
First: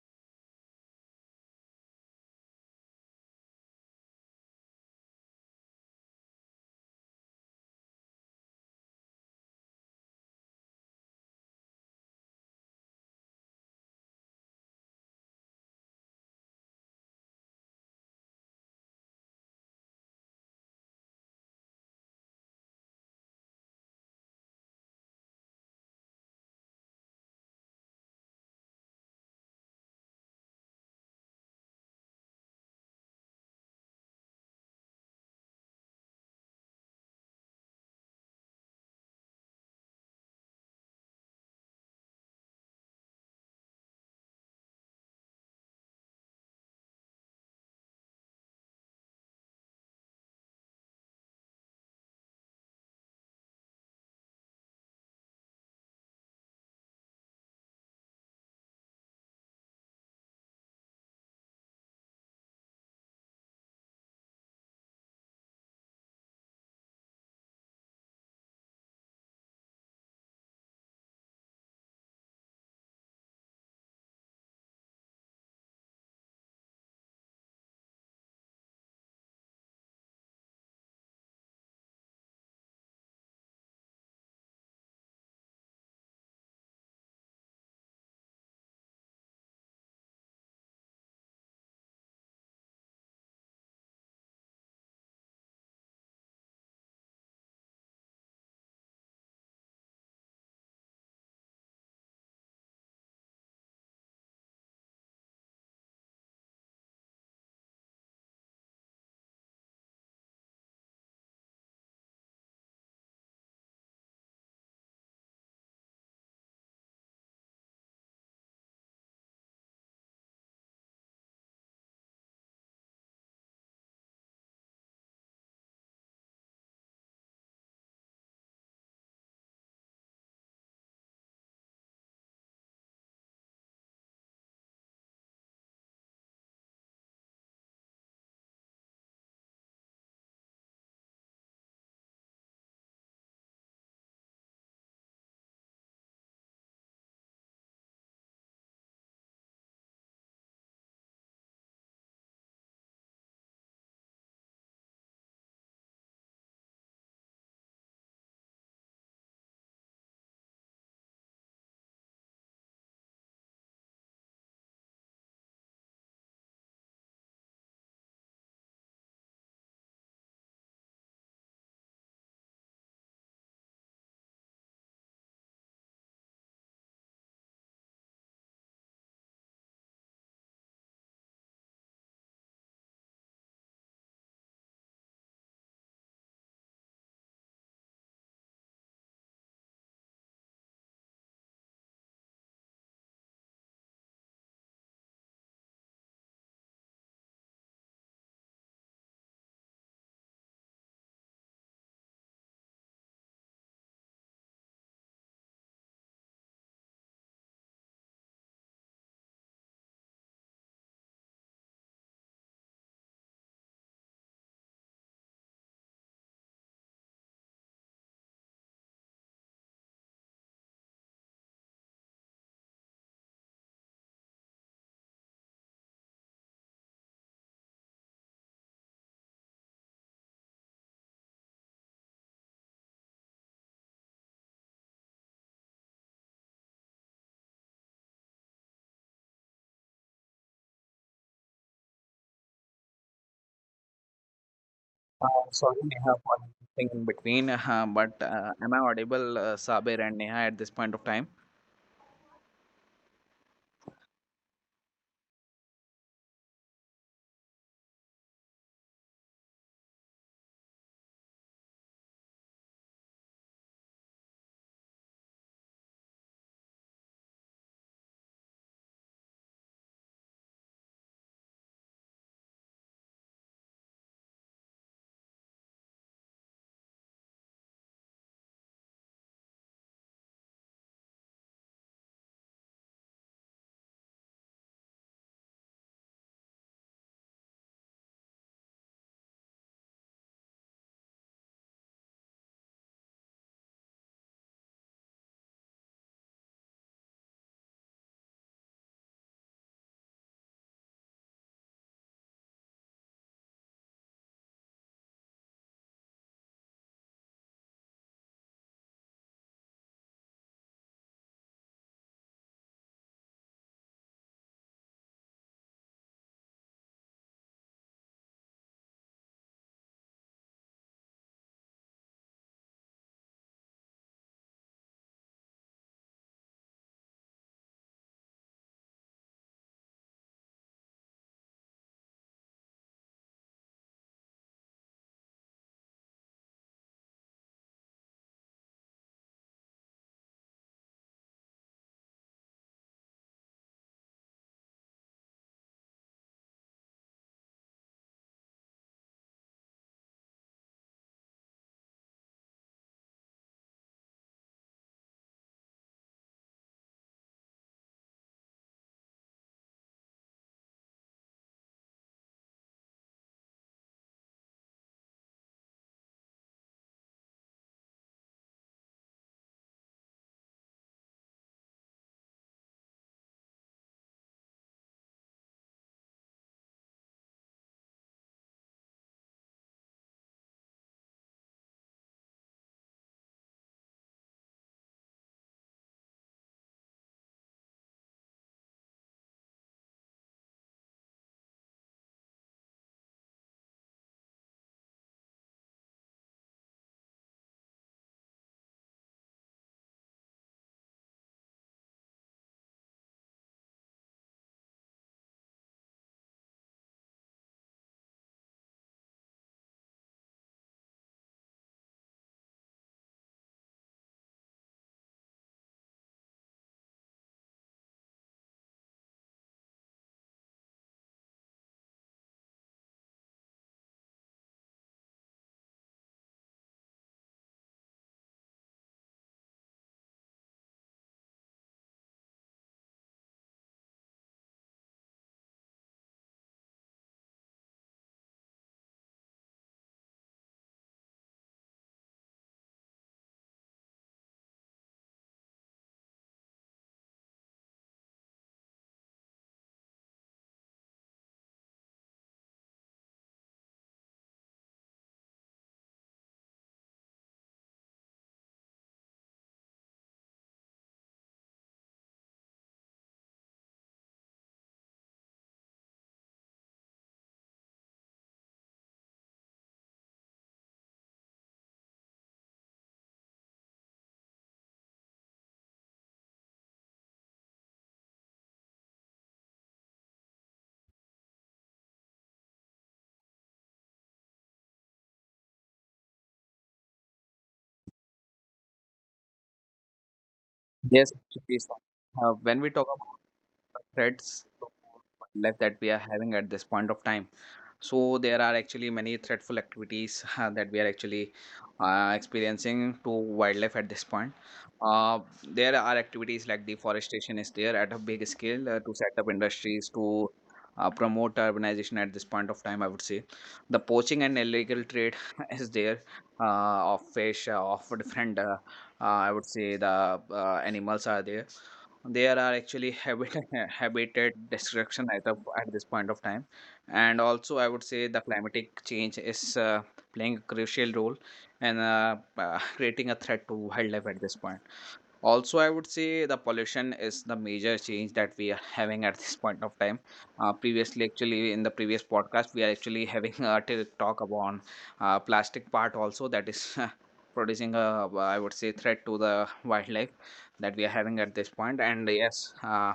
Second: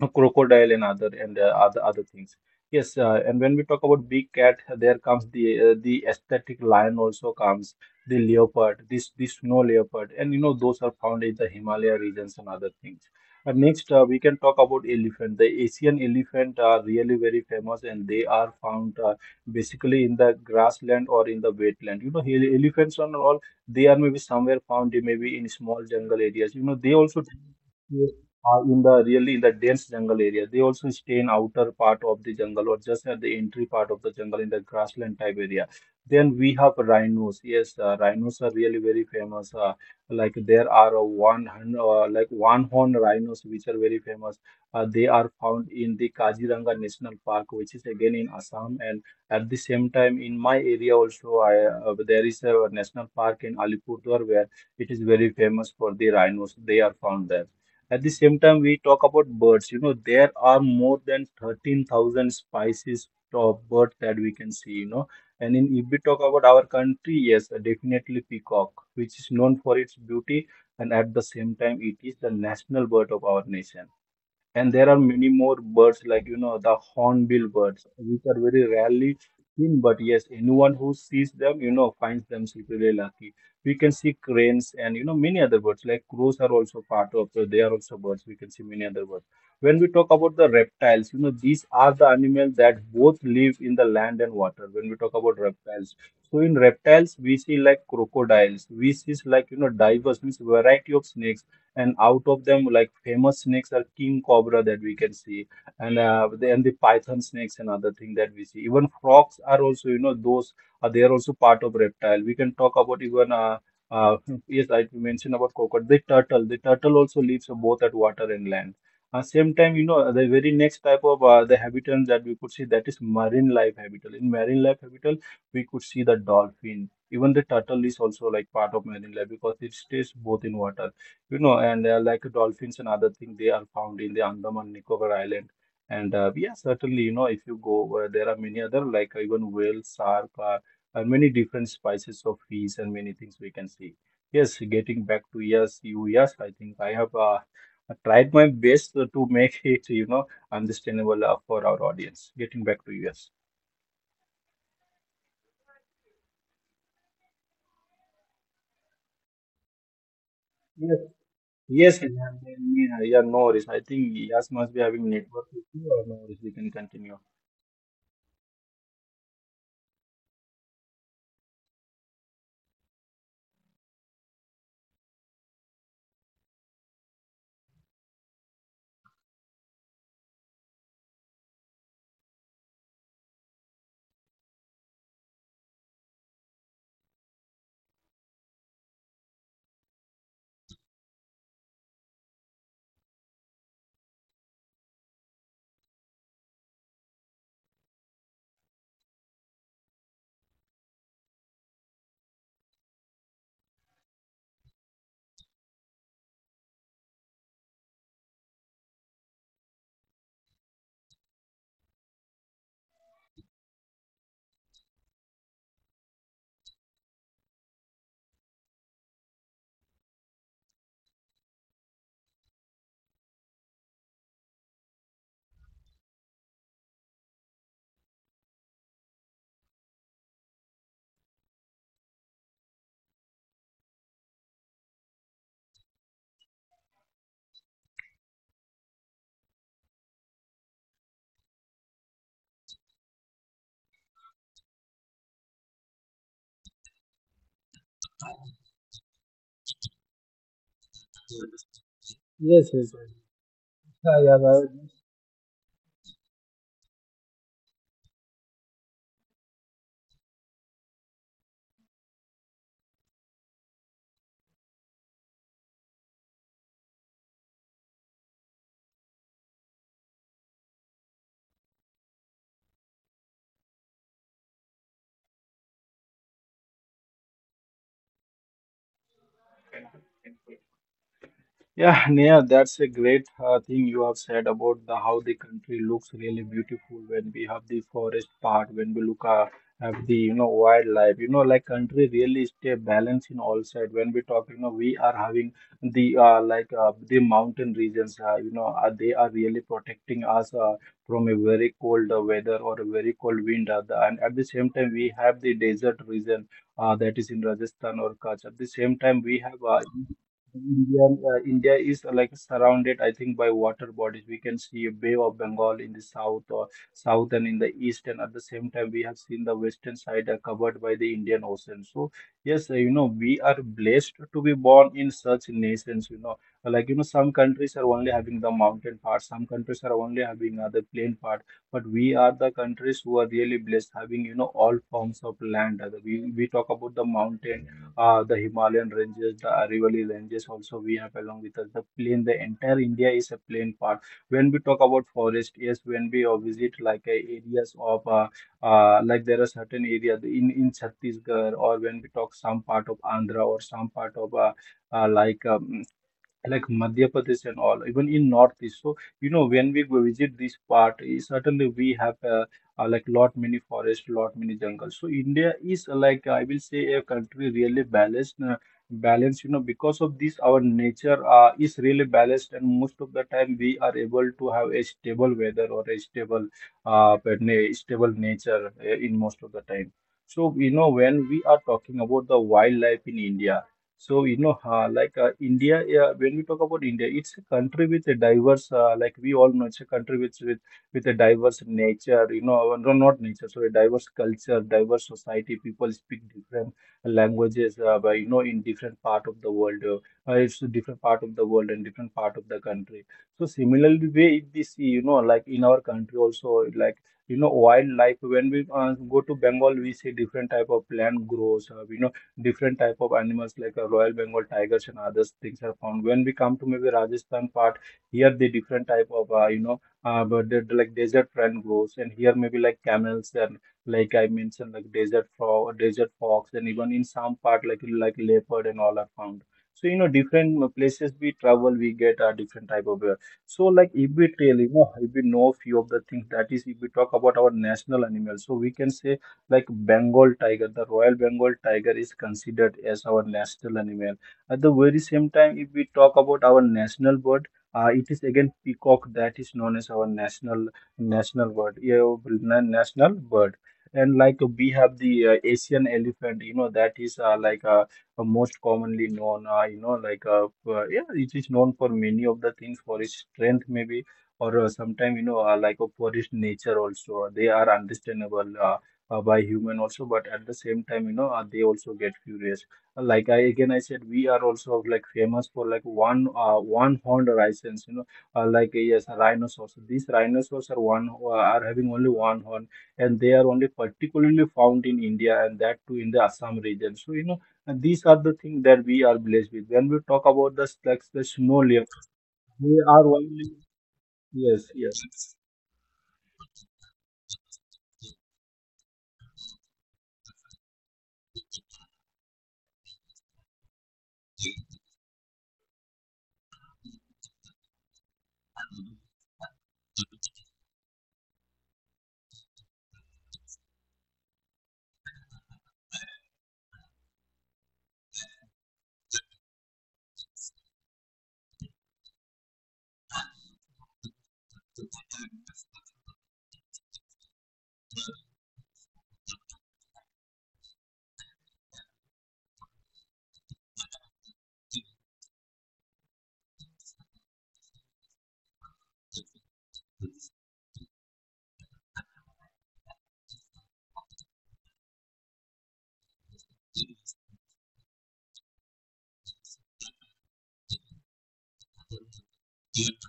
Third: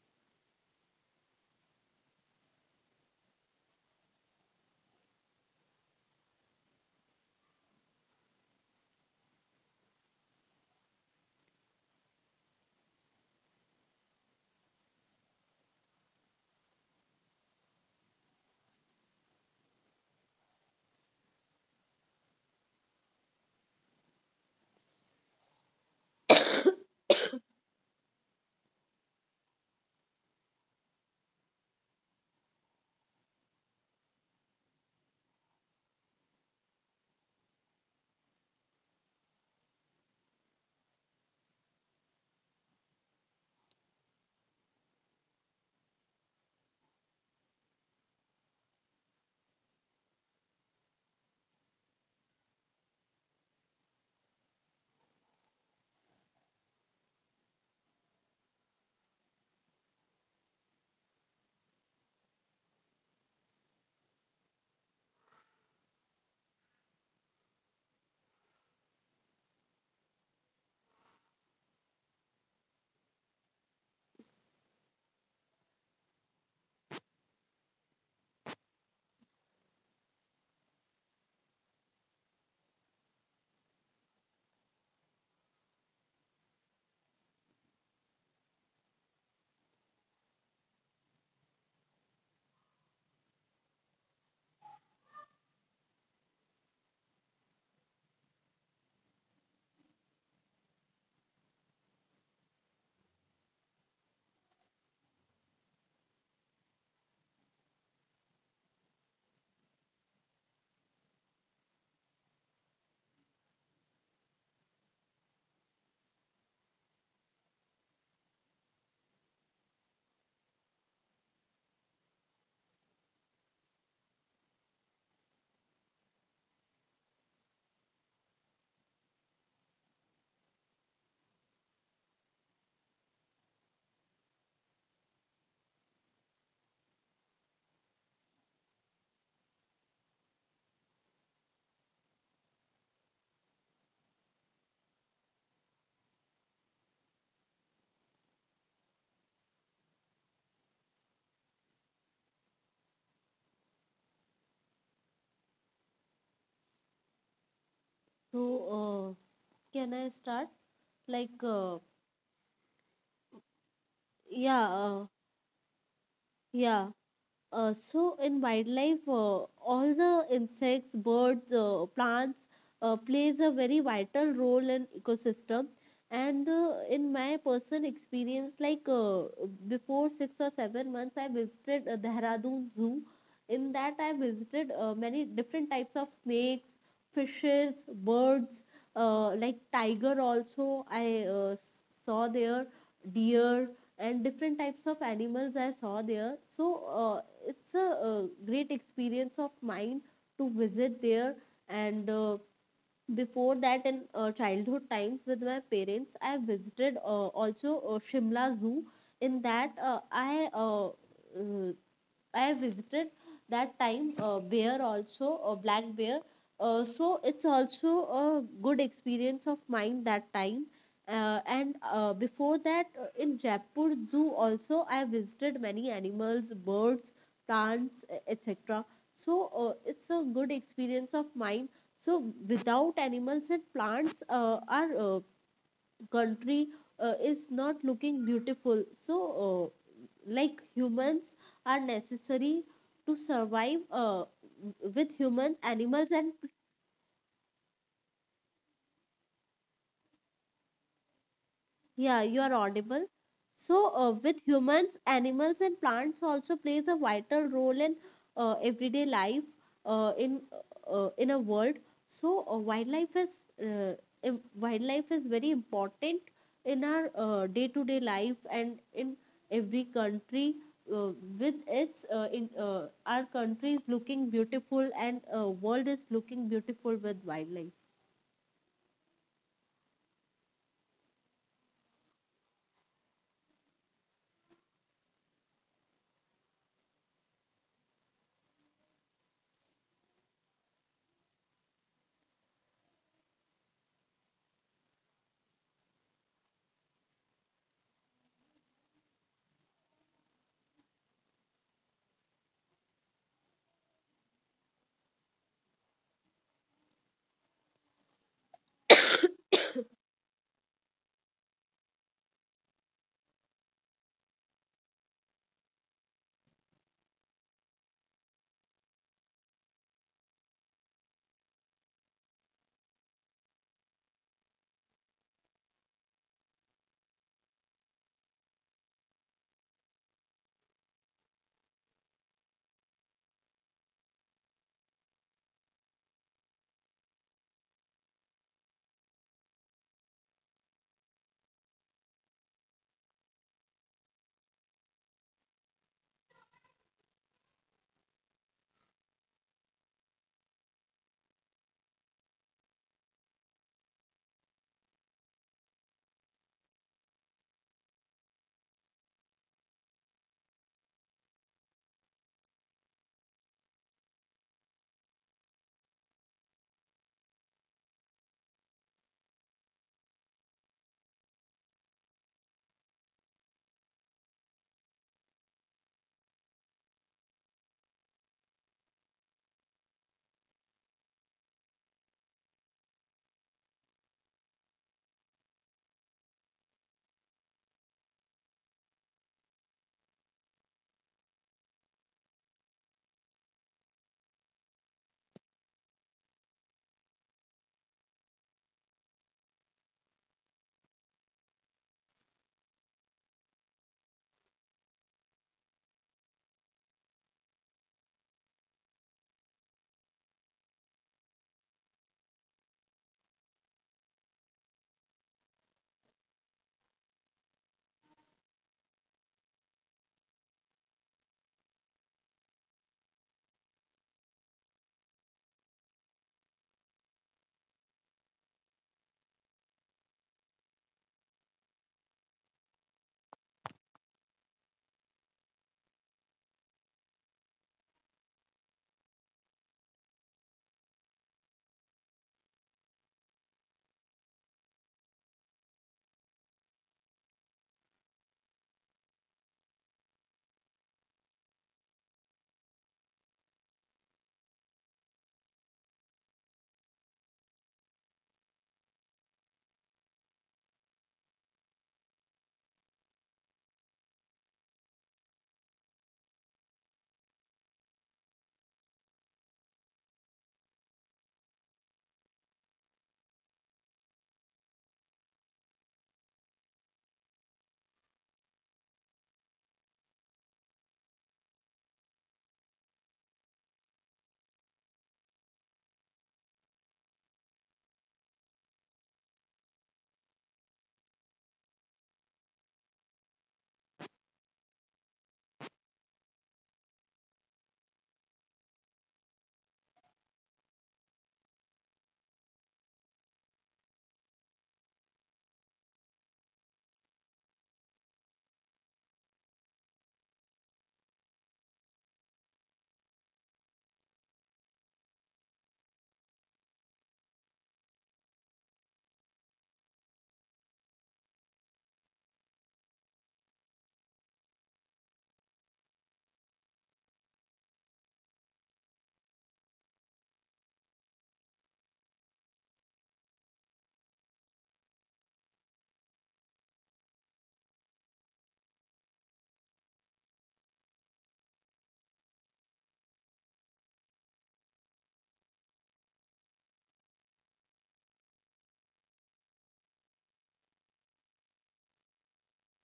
a crocodile and other, and, uh, other things. Yes, and when we talk about big cat, there comes the, the aesthetic lion also comes, the leopard, this snow leopard, and, you know, those are found in the Himalaya regions and other things. And next, we can talk about elephant. The Asian elephant are really very famous, and they are found, basically in the grassland or in the wetland. You know, ele-, elephants and all, they are maybe somewhere found, maybe in small jungle areas. You know, they also are in the really, in the dense jungle area. They also stay in outer part of the jungle, or just at the entry part of the jungle, in the grassland type area. Then we have rhinos. Yes, rhinos are really very famous. Like, there are, uh, one horn rhinos, which are very famous. They are found in the Kaziranga National Park, which is again in Assam. And at the same time, in my area also, I, there is a national park in Alipurduar where it is very famous for the rhinos. They are found there. At the same time, we talk about birds. You know, there are more than 13,000 species of birds that we can see, you know. If we talk about our country, yes, definitely peacock, which is known for its beauty, and at the same time, it is the national bird of our nation. And there are many more birds like the hornbill birds, which are very rarely seen. But yes, anyone who sees them finds themselves really lucky. We can see cranes and many other birds like crows are also part of, so they are also birds. We can see many other birds. When we talk about the reptiles, these are the animals that both live in the land and water. When we talk about reptiles, so in reptiles we see like crocodiles, we see like, diverse means variety of snakes. And out of them, like, famous snakes are king cobra that we can see. And the python snakes and other thing that we see, even frogs are also, those are they are also part of reptile. We can talk about even uh, yes, I mentioned about crocodile. The turtle also lives both at water and land. Same time, the very next type of the habitat that we could see, that is marine life habitat. In marine life habitat, we could see the dolphin. Even the turtle is also like part of marine life because it stays both in water, and they like dolphins and other things. They are found in the Andaman Nicobar Island. And Yeah, certainly, if you go, there are many other like even whale, shark, and many different species of fish and many things we can see. Yes, getting back to yes, you yes, I think I have tried my best to make it, understandable for our audience. Getting back to yes. So uh, can I start? Yes, like uh, yes, and then, yeah, yeah, no worries. I think yes must yeah be having uh, network issue or no worries. We can yeah continue. So in wildlife, all the insects, birds, plants plays a very vital role in ecosystem. And in my personal experience, before 6 or 7 months, I visited Dehradun Zoo. In that, I visited many different types of snakes, fishes, birds, like tiger also. Saw there, deer and different types of animals I saw there. So it's a great experience of mine to visit there. And before that, in childhood times with my parents, I visited also Shimla Zoo. In that uh, I visited that time bear also, black bear. So it's also a good experience of mine that time. And Before that in Jaipur Zoo also, I visited many animals, birds, plants, etc. So it's a good experience of mine. So without animals and plants, are country is not looking beautiful. So uh, like humans are necessary to survive. With humans, Sorry, animals Neha, and, for thing in between, but am I audible, Sabir and Neha, at this point of time? yeah, you are Yes, yes. Yes. audible. So, Yeah, yeah, with well, humans, animals, and plants also plays a vital role in everyday life in a world. So, wildlife is uh, wildlife is very important in our day to day life and in every country. Uh, with its in our country is looking beautiful, and world is looking beautiful with wildlife. yeah, Neha, that's a great thing you have said about the how the country looks really beautiful when we have the forest part, when we look at have the wildlife, like country really stay balanced in all side. When we talk, we are having the the mountain regions, they are really protecting us from a very cold weather or a very cold wind, and at the same time we have the desert region that is in Rajasthan or Kutch. At the same time, we have India is like surrounded, I think, by water bodies. We can see Bay of Bengal in the south and in the east, and at the same time, we have seen the western side are covered by the Indian Ocean. So yes, you know, we are blessed to be born in such nations. You know, some countries are only having the mountain part, some countries are only having the plain part, but we are the countries who are really blessed having all forms of land. We talk about the mountain the Himalayan ranges, the Aravalli ranges also we have along with us. The plain, the entire India is a plain part. When we talk about forest, yes, when we visit like areas of like there are certain areas in Chhattisgarh or when we talk some part of Andhra or some part of uh, like um, like Madhya Pradesh and all, even in Northeast. So, you know, when we go visit this part, certainly we have like lot many forests, lot many jungles. So India is like, I will say, a country really balanced, balanced. You know, because of this, our nature is really balanced, and most of the time we are able to have a stable weather or a stable, stable nature in most of the time. So, you know, when we are talking about the wildlife in India. So, you know, when we talk about India, it's a country with a diverse, like we all know, it's a country with a diverse nature. You know, not nature, so a diverse culture, diverse society. People speak different languages, but you know, in different part of the world, it's a different part of the world and different part of the country. So, similarly, way if we see, you know, like in our country also, like, you know, wildlife. When we go to Bengal, we see different type of plant grows. You know, different type of animals like Royal Bengal tigers and other things are found. When we come to maybe Rajasthan part, here the different type of you know but like desert fern grows, and here maybe like camels and like I mentioned, like desert frog, desert fox, and even in some part like leopard and all are found. So you know, different places we travel, we get a different type of. So, like, if we tell, you know, if we know few of the things, that is, if we talk about our national animals, so we can say like Bengal tiger, the Royal Bengal tiger is considered as our national animal. At the very same time, if we talk about our national bird, it is again peacock that is known as our national bird, yeah, national bird. And like we have the Asian elephant, you know, that is most commonly known, you know, like yeah, it is known for many of the things for its strength maybe, or sometime you know for its nature also. They are understandable. By human also, but at the same time, you know, they also get furious. Like, I again I said, we are also like famous for like one horned license, you know, like yes, rhinoceros. These rhinoceros are one are having only one horn, and they are only particularly found in India, and that too in the Assam region. So, you know, and these are the things that we are blessed with when we talk about the, like, Yes, the snow actually, layer. so, when We we talk are only. about the threats Yes, to yes. life that we are having at this point of time, so there are actually many threatful activities that we are actually experiencing to wildlife at this point. Uh, there are activities like deforestation is there at a big scale to set up industries, to promote urbanization at this point of time. I would say the poaching and illegal trade is there, of fish, of different I would say the animals are there. There are actually habit habitat destruction at the at this point of time, and also I would say the climatic change is playing a crucial role and creating a threat to wildlife at this point. Also, I would say the pollution is the major change that we are having at this point of time. Uh, previously, actually, in the previous podcast, we are actually having a talk about plastic part also that is producing I would say threat to the wildlife that we are having at this point. And yes,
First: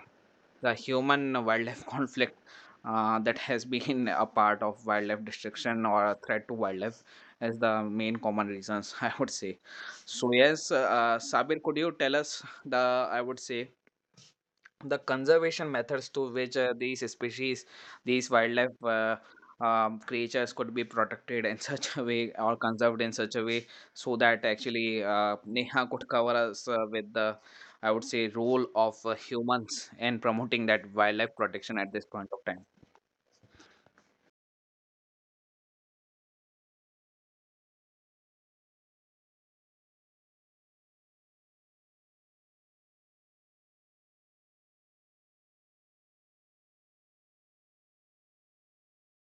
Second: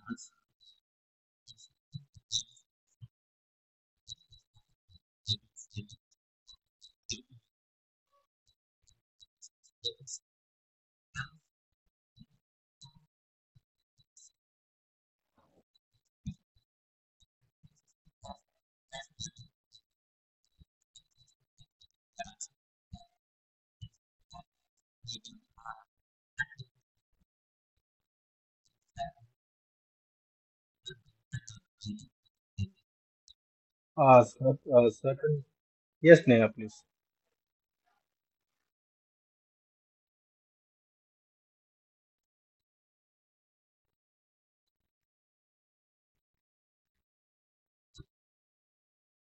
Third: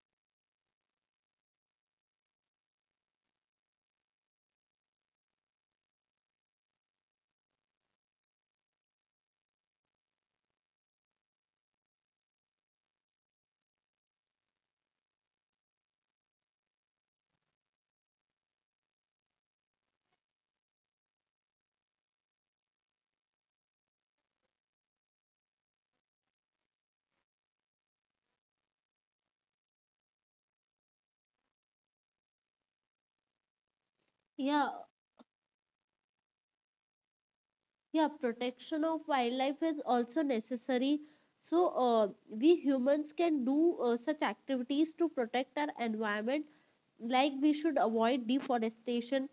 the human wildlife conflict that has been a part of wildlife destruction or a threat to wildlife as the main common reasons, I would say. So yes, Sabir, could you tell us the I would say the conservation methods to which these species, these wildlife, creatures could be protected in such a way or conserved in such a way so that actually Neha could cover us with the I would say role of humans in promoting that wildlife protection at this point of time. Yeah, certain. Yes, Neha, please. yeah, protection of wildlife is also necessary. So we humans can do such activities to protect our environment, like we should avoid deforestation.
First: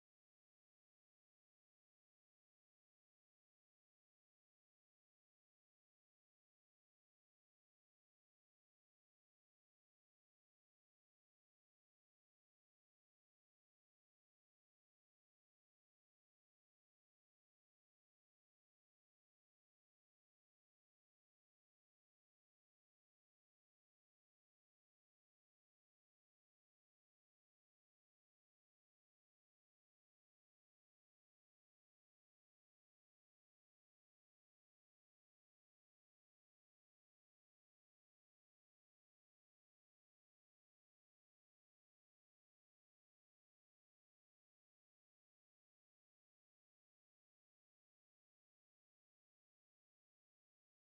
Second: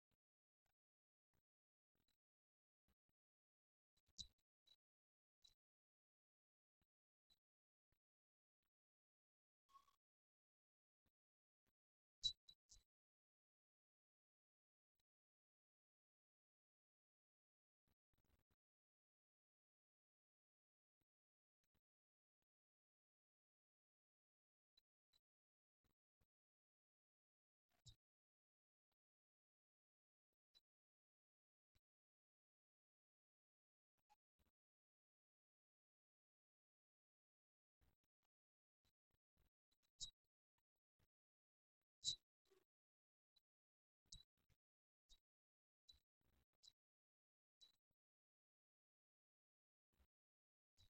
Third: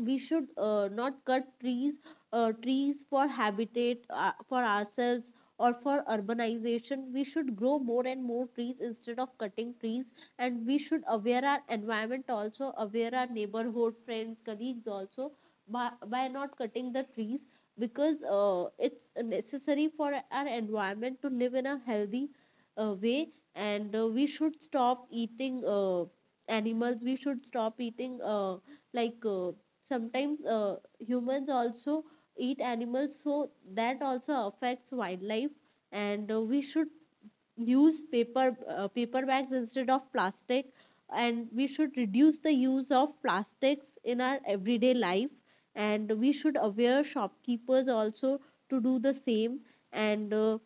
We should not cut trees for habitat for ourselves or for urbanization. We should grow more and more trees instead of cutting trees, and we should aware our environment also, aware our neighborhood, friends, colleagues also, by not cutting the trees, because it's necessary for our environment to live in a healthy way. And we should stop eating animals. We should stop eating, like uh, sometimes humans also eat animals, so that also affects wildlife. And we should use paper bags instead of plastic, and we should reduce the use of plastics in our everyday life. And we should aware shopkeepers also to do the same. And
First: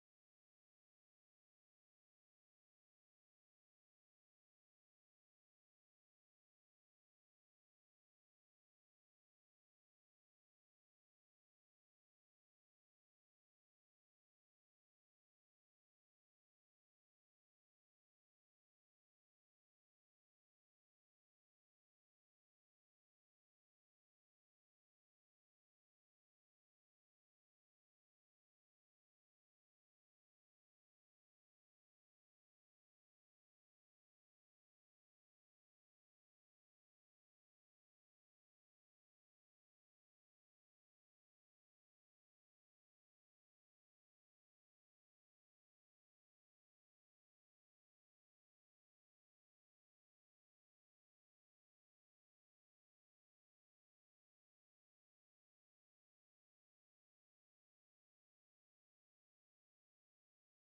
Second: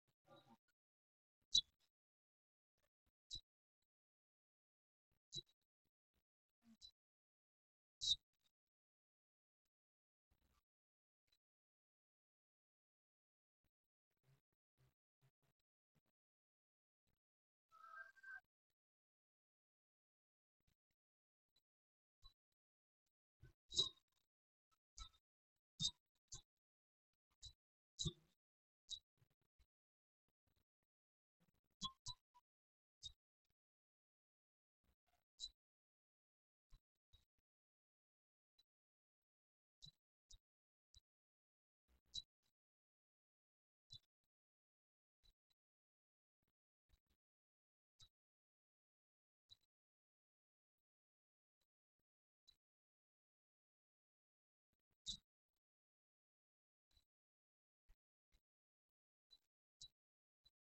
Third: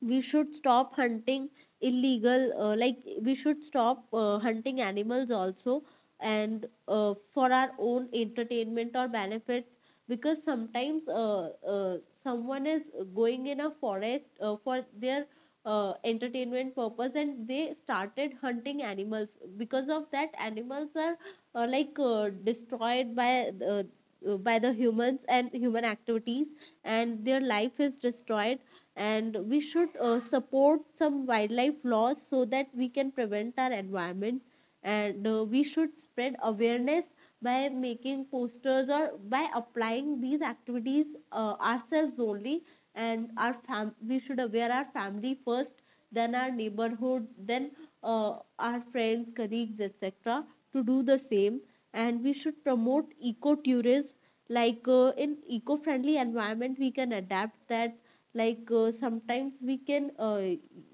we should stop hunting, illegal, like we should stop hunting animals also, and for our own entertainment or benefits. Because sometimes someone is going in a forest for their entertainment purpose, and they started hunting animals. Because of that, animals are destroyed by by the humans and human activities, and their life is destroyed. And we should support some wildlife laws, so that we can prevent our environment. And we should spread awareness by making posters or by applying these activities ourselves only. And we should aware our family first, then our neighborhood, then our friends, colleagues, etc., to do the same. And we should promote eco tourism. In eco friendly environment, we can adapt that. Like sometimes we can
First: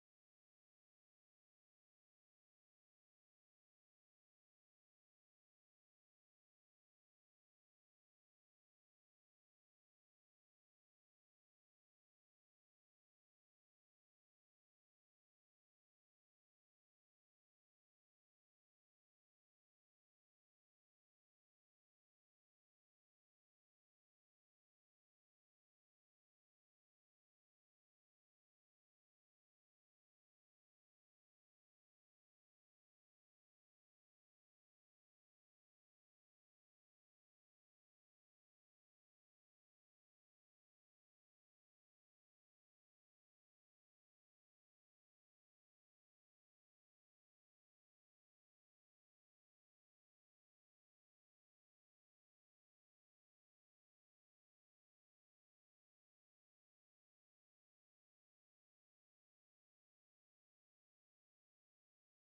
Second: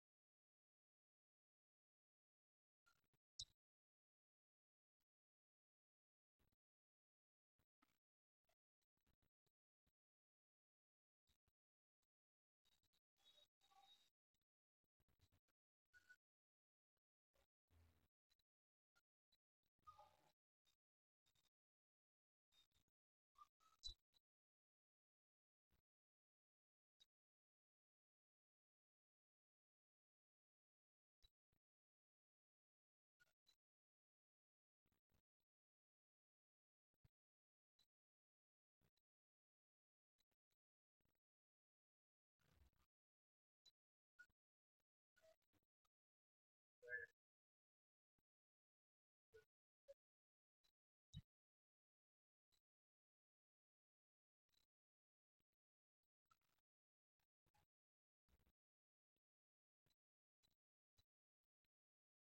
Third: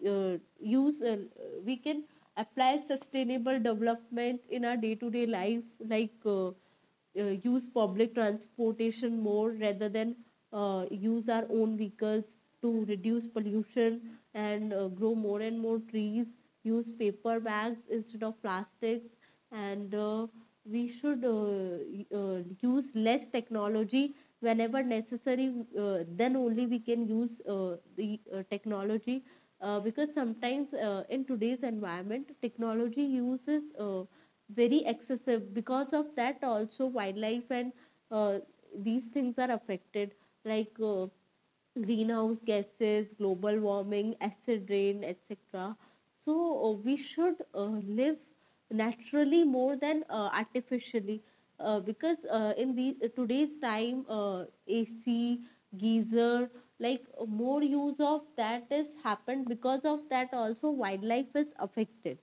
use We can apply sustainable development in our day to day life, use public transportation more, rather than use our own vehicles, to reduce pollution. And grow more and more trees, use paper bags instead of plastics. And we should use less technology whenever necessary. Then only we can use the technology. Because sometimes in today's environment, technology uses very excessive. Because of that also, wildlife and uh, these things are affected, like uh, greenhouse gases, global warming, acid rain, etc. So we should live naturally more than artificially, because in the today's time, AC, geyser, more use of that is happened. Because of that also, wildlife is affected.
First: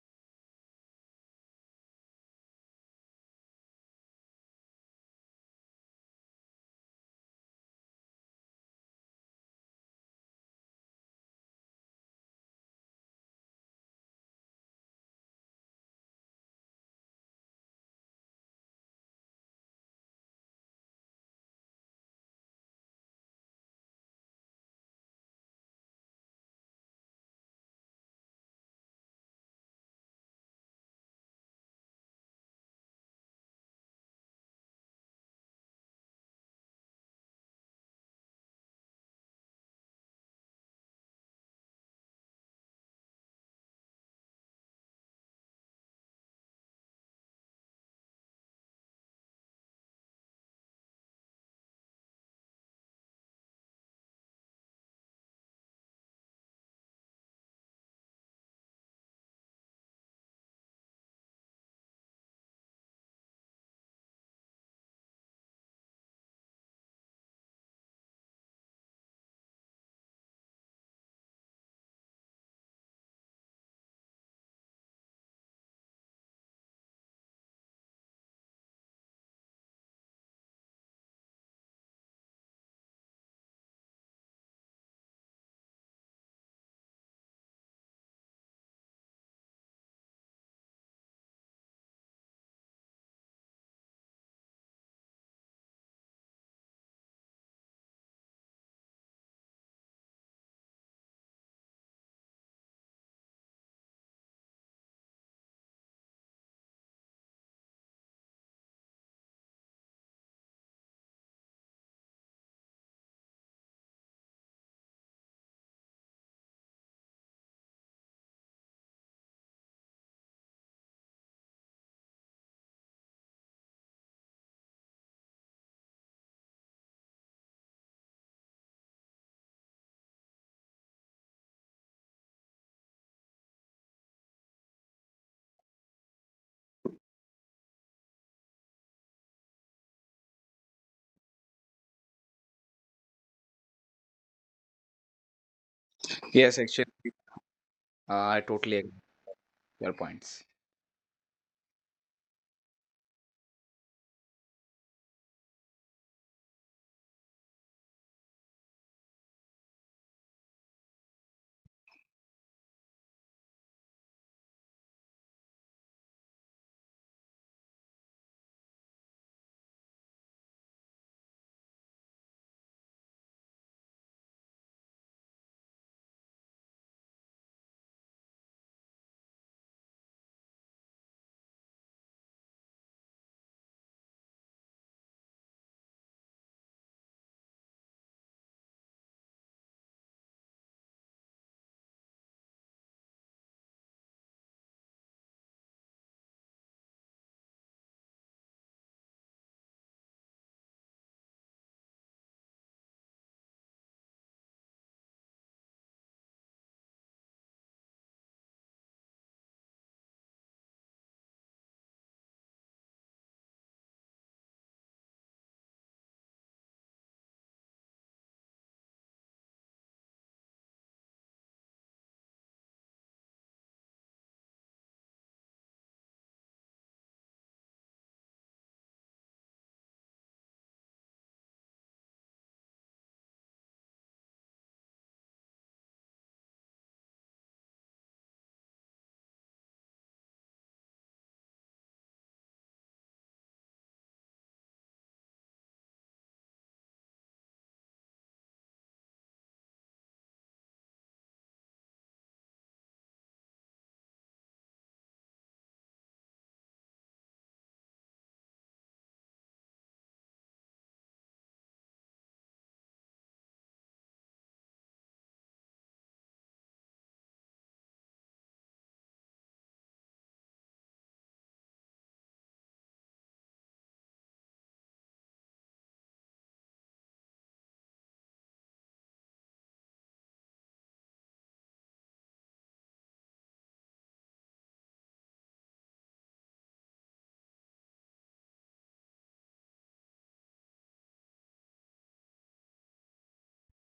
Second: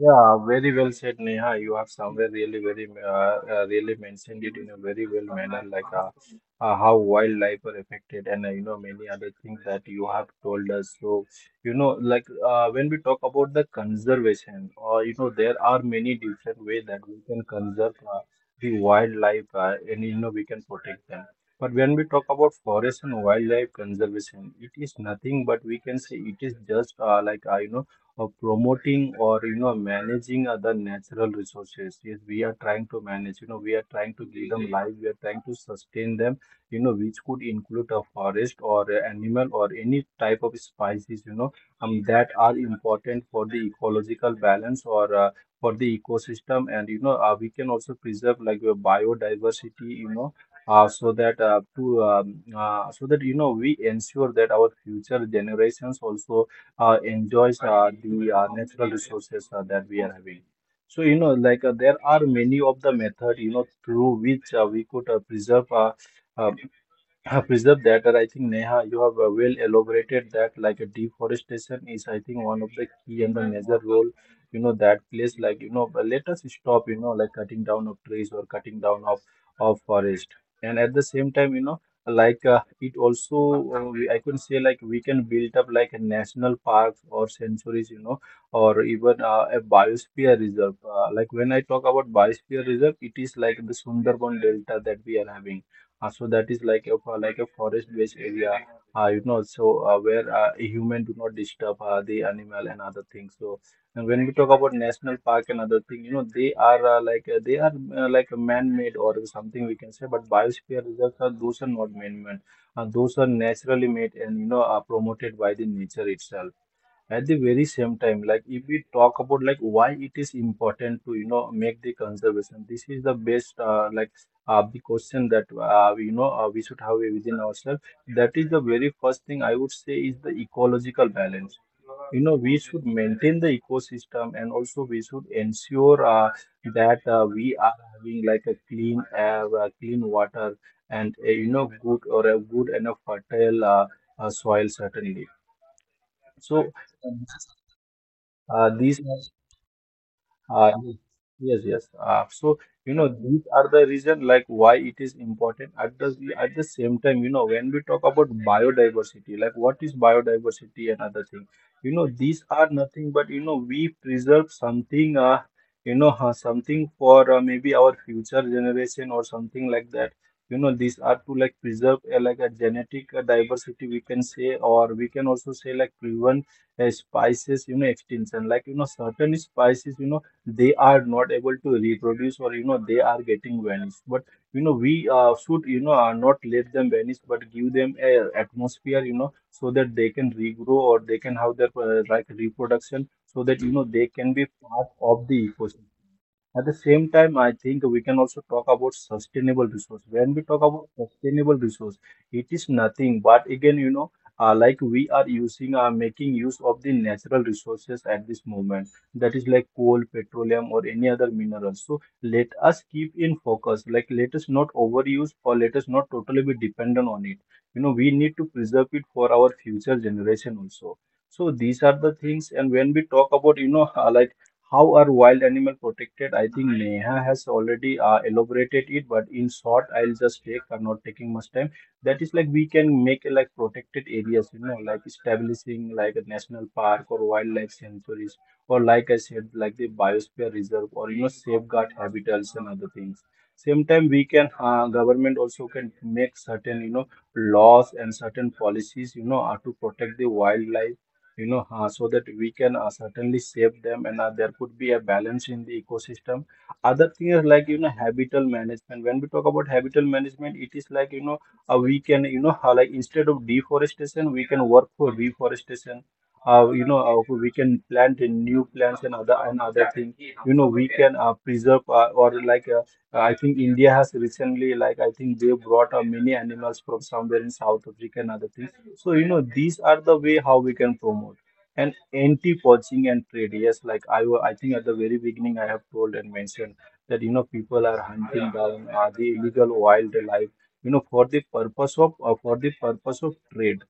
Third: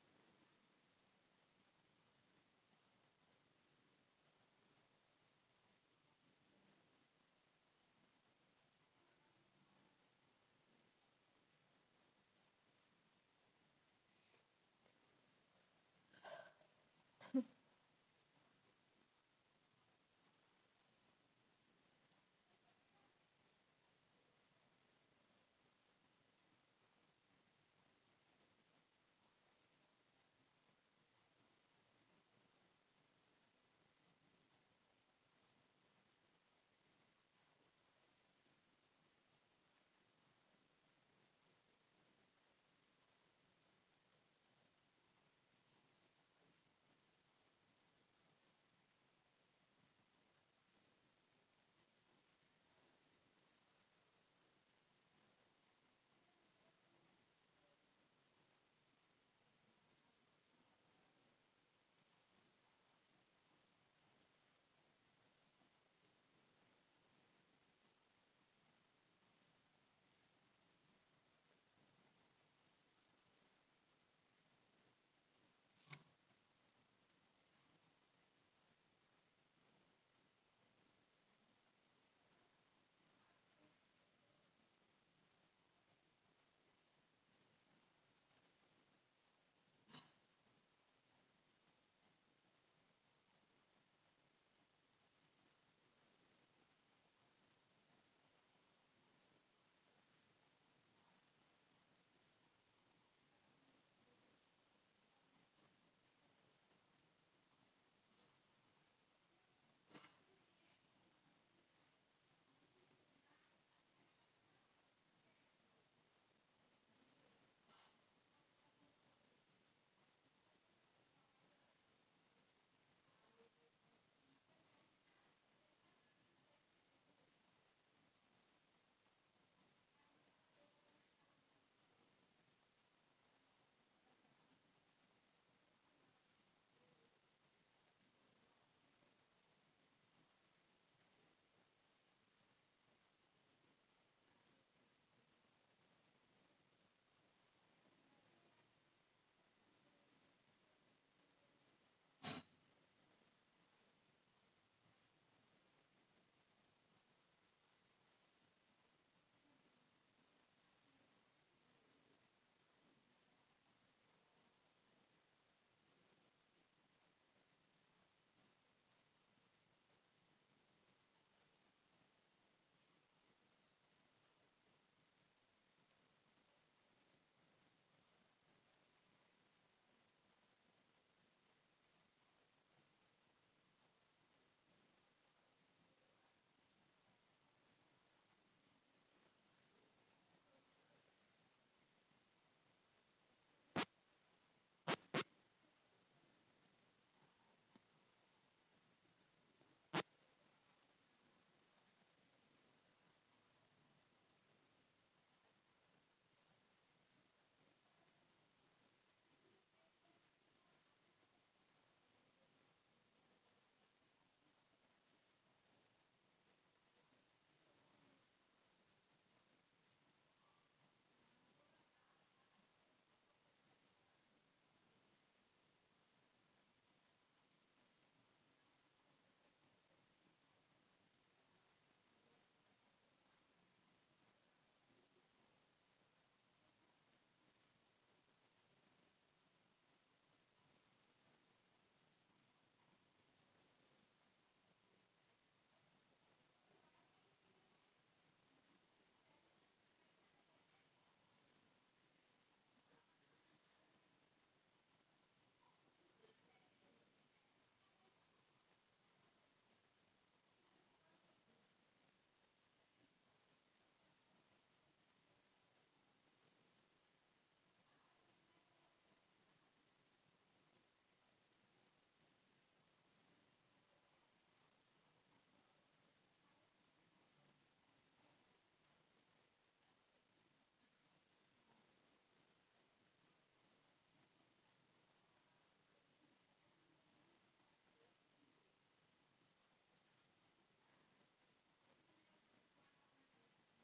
Yeah, very well said, Neha. You have somewhere really very really mentioned it in a very well manner, like how wildlife are affected, and you know, many other things that you have told us. So, you know, like when we talk about the conservation, or you know, there are many different ways that we can conserve the wildlife, and you know we can protect them. But when we talk about forest and wildlife conservation, it is nothing but we can say it is just you know, promoting or you know managing other natural resources. Yes, we are trying to manage, you know, we are trying to give them life, we are trying to sustain them, you know, which could include a forest or a animal or any type of species, you know, that are important for the ecological balance or for the ecosystem. And you know, we can also preserve like your biodiversity, you know, so that to so that you know we ensure that our future generations also enjoys the natural resources that we are having. So, you know, like there are many of the method, you know, through which we could preserve uh, I have that, and I think, Neha, you have well elaborated that. Like, a deforestation is, I think, one of the key and the major role. You know that plays, like, you know. But Let us stop, you know, like, cutting down of trees or cutting down of forest, and at the same time, you know, like, it also I can say like, we can build up like a national parks or sanctuaries. You know, or even a biosphere reserve. Like, when I talk about biosphere reserve, it is like the Sundarban Delta that we are having, so that is like a like a forest-based area, you know, so where a human do not disturb the animal and other things. So, and when we talk about national park and other thing, you know, they are they are like a man-made or something we can say, but biosphere reserves are those are not man-made, and those are naturally made and you know are promoted by the nature itself. At the very same time, like if we talk about like why it is important to make the conservation, this is the best the question that we should have within ourselves. That is the very first thing I would say is the ecological balance. You know we should maintain the ecosystem and also we should ensure that we are having like a clean air, clean water, and a, you know good or a good enough fertile soil certainly. Yes, So. actually, I totally These agree are with your points. uh, yes, yes. So you know these are the reason like why it is important. At the same time, you know when we talk about biodiversity, like what is biodiversity and other thing, you know these are nothing but you know we preserve something. You know something for maybe our future generation or something like that. You know these are to like preserve like a genetic diversity we can say, or we can also say like prevent spices you know extinction like you know certain spices you know they are not able to reproduce or you know they are getting vanished but you know we should not let them vanish but give them a atmosphere you know so that they can regrow or they can have their like reproduction so that you know they can be part of the ecosystem at the same time, I think we can also talk about sustainable resource. When we talk about sustainable resource, it is nothing but again, you know, like we are using, making use of the natural resources at this moment that is like coal, petroleum, or any other minerals. So let us keep in focus, like let us not overuse or let us not totally be dependent on it. You know, we need to preserve it for our future generation also. So these are the things, and when we talk about, you know, like how are wild animal protected, I think Neha has already elaborated it, but in short, I'll just take, I'm not taking much time that is like we can make like protected areas you know like establishing like a national park or wildlife sanctuaries or like I said, like the biosphere reserve or you know safeguard habitats and other things. Same time, we can government also can make certain you know laws and certain policies you know are to protect the wildlife so that we can certainly save them and there could be a balance in the ecosystem. Other things like you know habitat management. When we talk about habitat management, it is like you know we can you know how like instead of deforestation we can work for reforestation we can plant in new plants and other thing you know we can preserve or like I think India has recently like I think they brought many animals from somewhere in South Africa and other things so you know these are the way how we can promote and anti poaching and trade, yes, like I think at the very beginning I have told and mentioned that you know people are hunting down the illegal wildlife you know for the purpose of, for the purpose of trade.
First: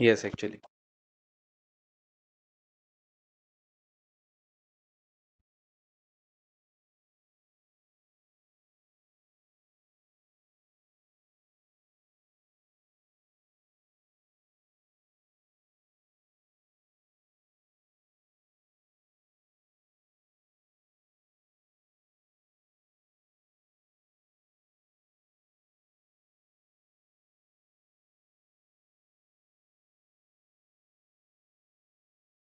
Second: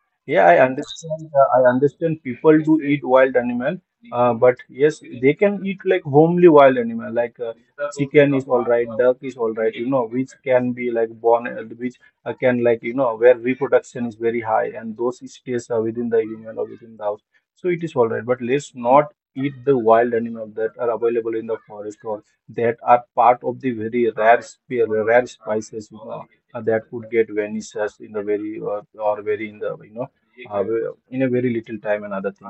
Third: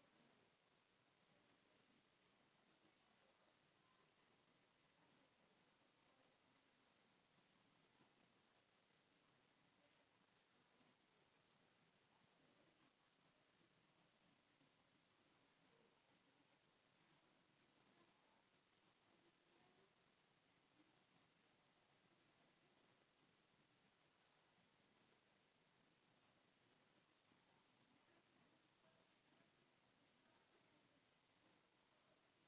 Yes, Yeah, I actually. understand. I understand people do eat wild animal, but yes, they can eat like homely wild animal, like chicken is all right, duck is all right, you know, which can be like born, which can like you know where reproduction is very high, and those stays are within the human or within the house, so it is all right. But let's not eat the wild animal that are available in the forest or that are part of the very rare spices, you know, that could get vanishes in the very or very in the uh, in a very little time and other thing.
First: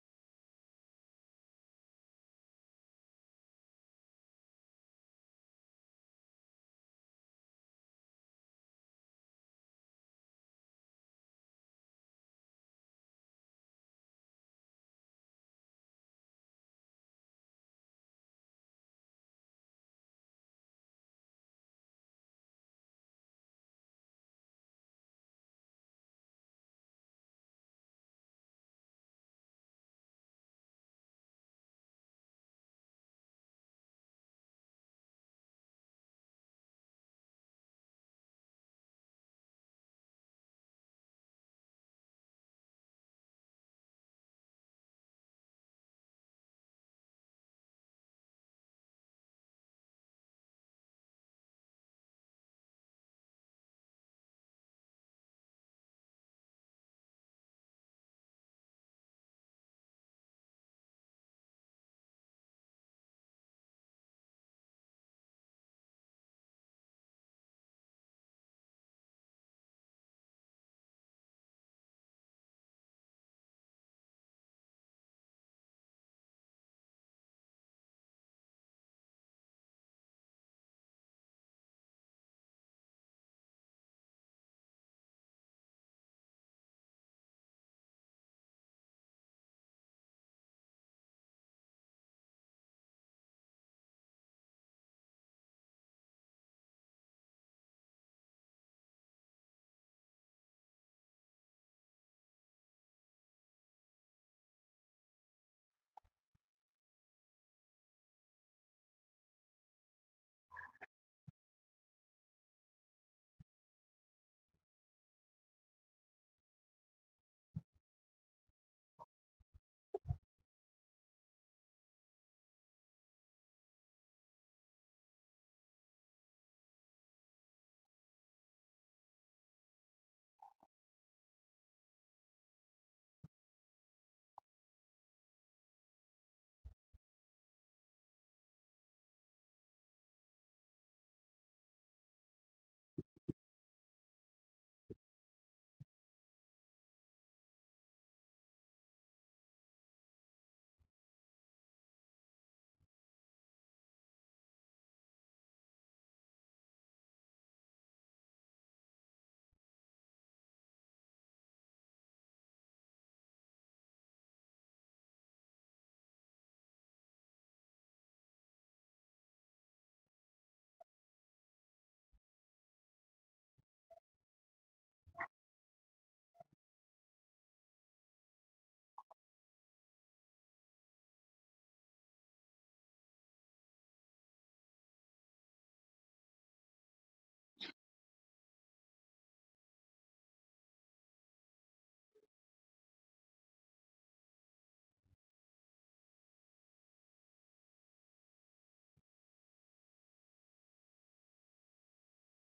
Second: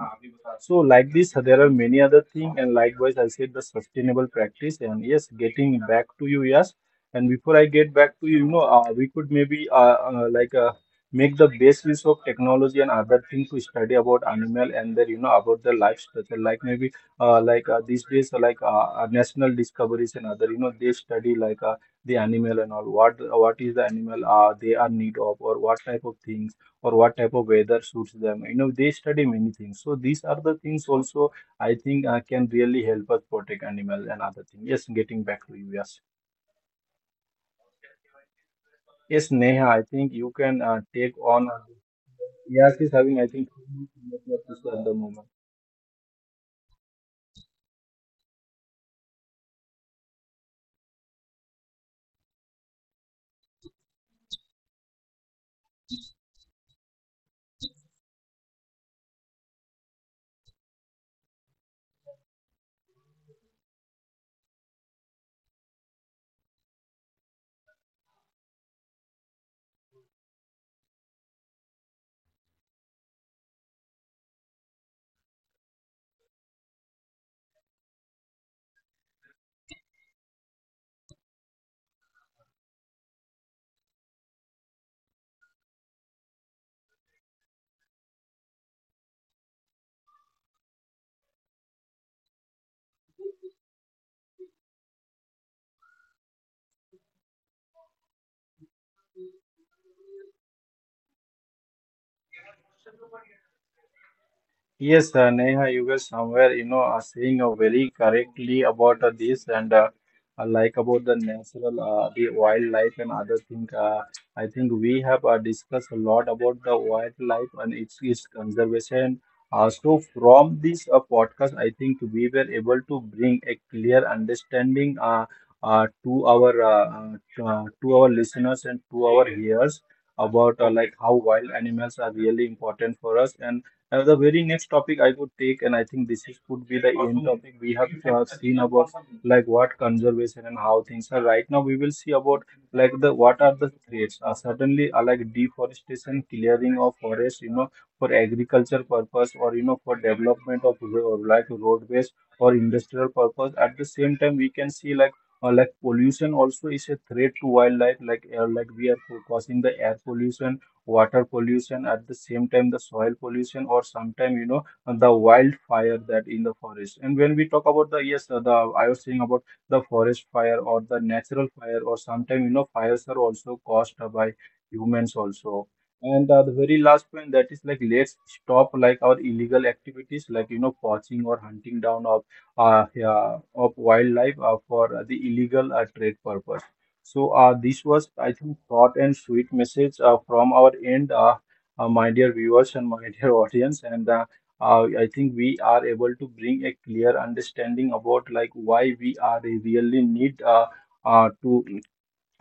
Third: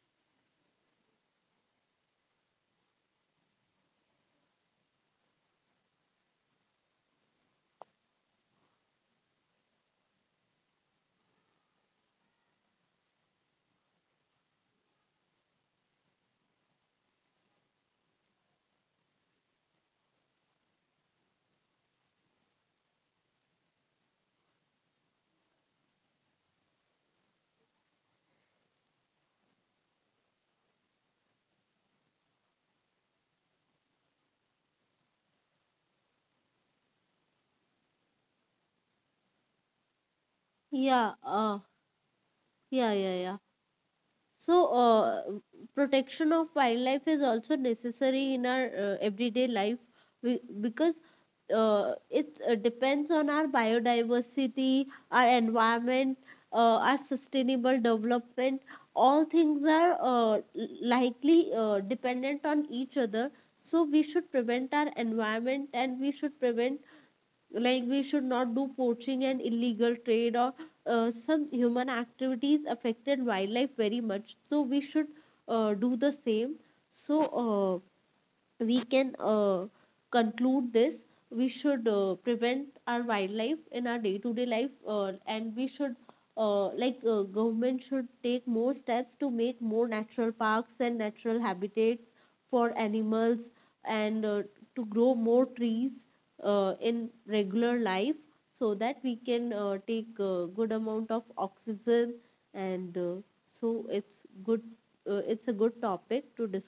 So like this, there are many other thing, and likewise I said the sustainable practice and yes, getting back to you, yes. And before I get back to you, you know, we could maybe uh, like uh, make the best use of technology and other things to study about animal and their, you know, about their life structure. Like maybe these days, national discoveries and other, you know, they study like the animal and all. What is the animal they are need of or what type of things or what type of weather suits them. You know, they study many things. So these are the things also I think can really help us protect animals and other things. Yes, getting back to you. Yes, yes, Neha. I think you can Yeah, take on. uh, Yes, yeah, is yeah, having I yeah. think two minutes left to So, start the moment. protection of wildlife is also necessary in our everyday life. Because it depends on our biodiversity, our environment, our sustainable development. All things are likely dependent on each other. So we should prevent our environment, and we should prevent, like we should not do poaching and illegal trade, or some human activities affected wildlife very much. So we should do the same. So we can conclude this. We should prevent our wildlife in our day to day life, and we should government should take more steps to make more natural parks and natural habitats for animals. And to grow more trees in regular life, so that we can take a good amount of oxygen. And so it's good. Yes, It's a Neha, good you guys topic to discuss. somewhere, you know, are saying very correctly about this and like about the natural, the wildlife and other thing. I think we have discussed a lot about the wildlife and its conservation. So from this podcast, I think we were able to bring a clear understanding to our listeners and to our hearers about like how wild animals are really important for us and the very next topic I could take, and I think this is, could be the end topic we have seen about like what conservation and how things are. Right now, we will see about like the what are the threats. Certainly, like deforestation, clearing of forests, you know, for agriculture purpose or you know for development of like roadways or industrial purpose. At the same time, we can see like. Like pollution also is a threat to wildlife like we are causing the air pollution, water pollution, at the same time the soil pollution or sometime you know the wildfire that in the forest. And when we talk about the, yes, the I was saying about the forest fire or the natural fire or sometime you know fires are also caused by humans also. And the very last point, that is like let's stop like our illegal activities like you know poaching or hunting down of, yeah, of wildlife for the illegal trade purpose. So this was, I think, short and sweet message from our end, my dear viewers and my dear audience. And I think we are able to bring a clear understanding about like why we are really need uh, to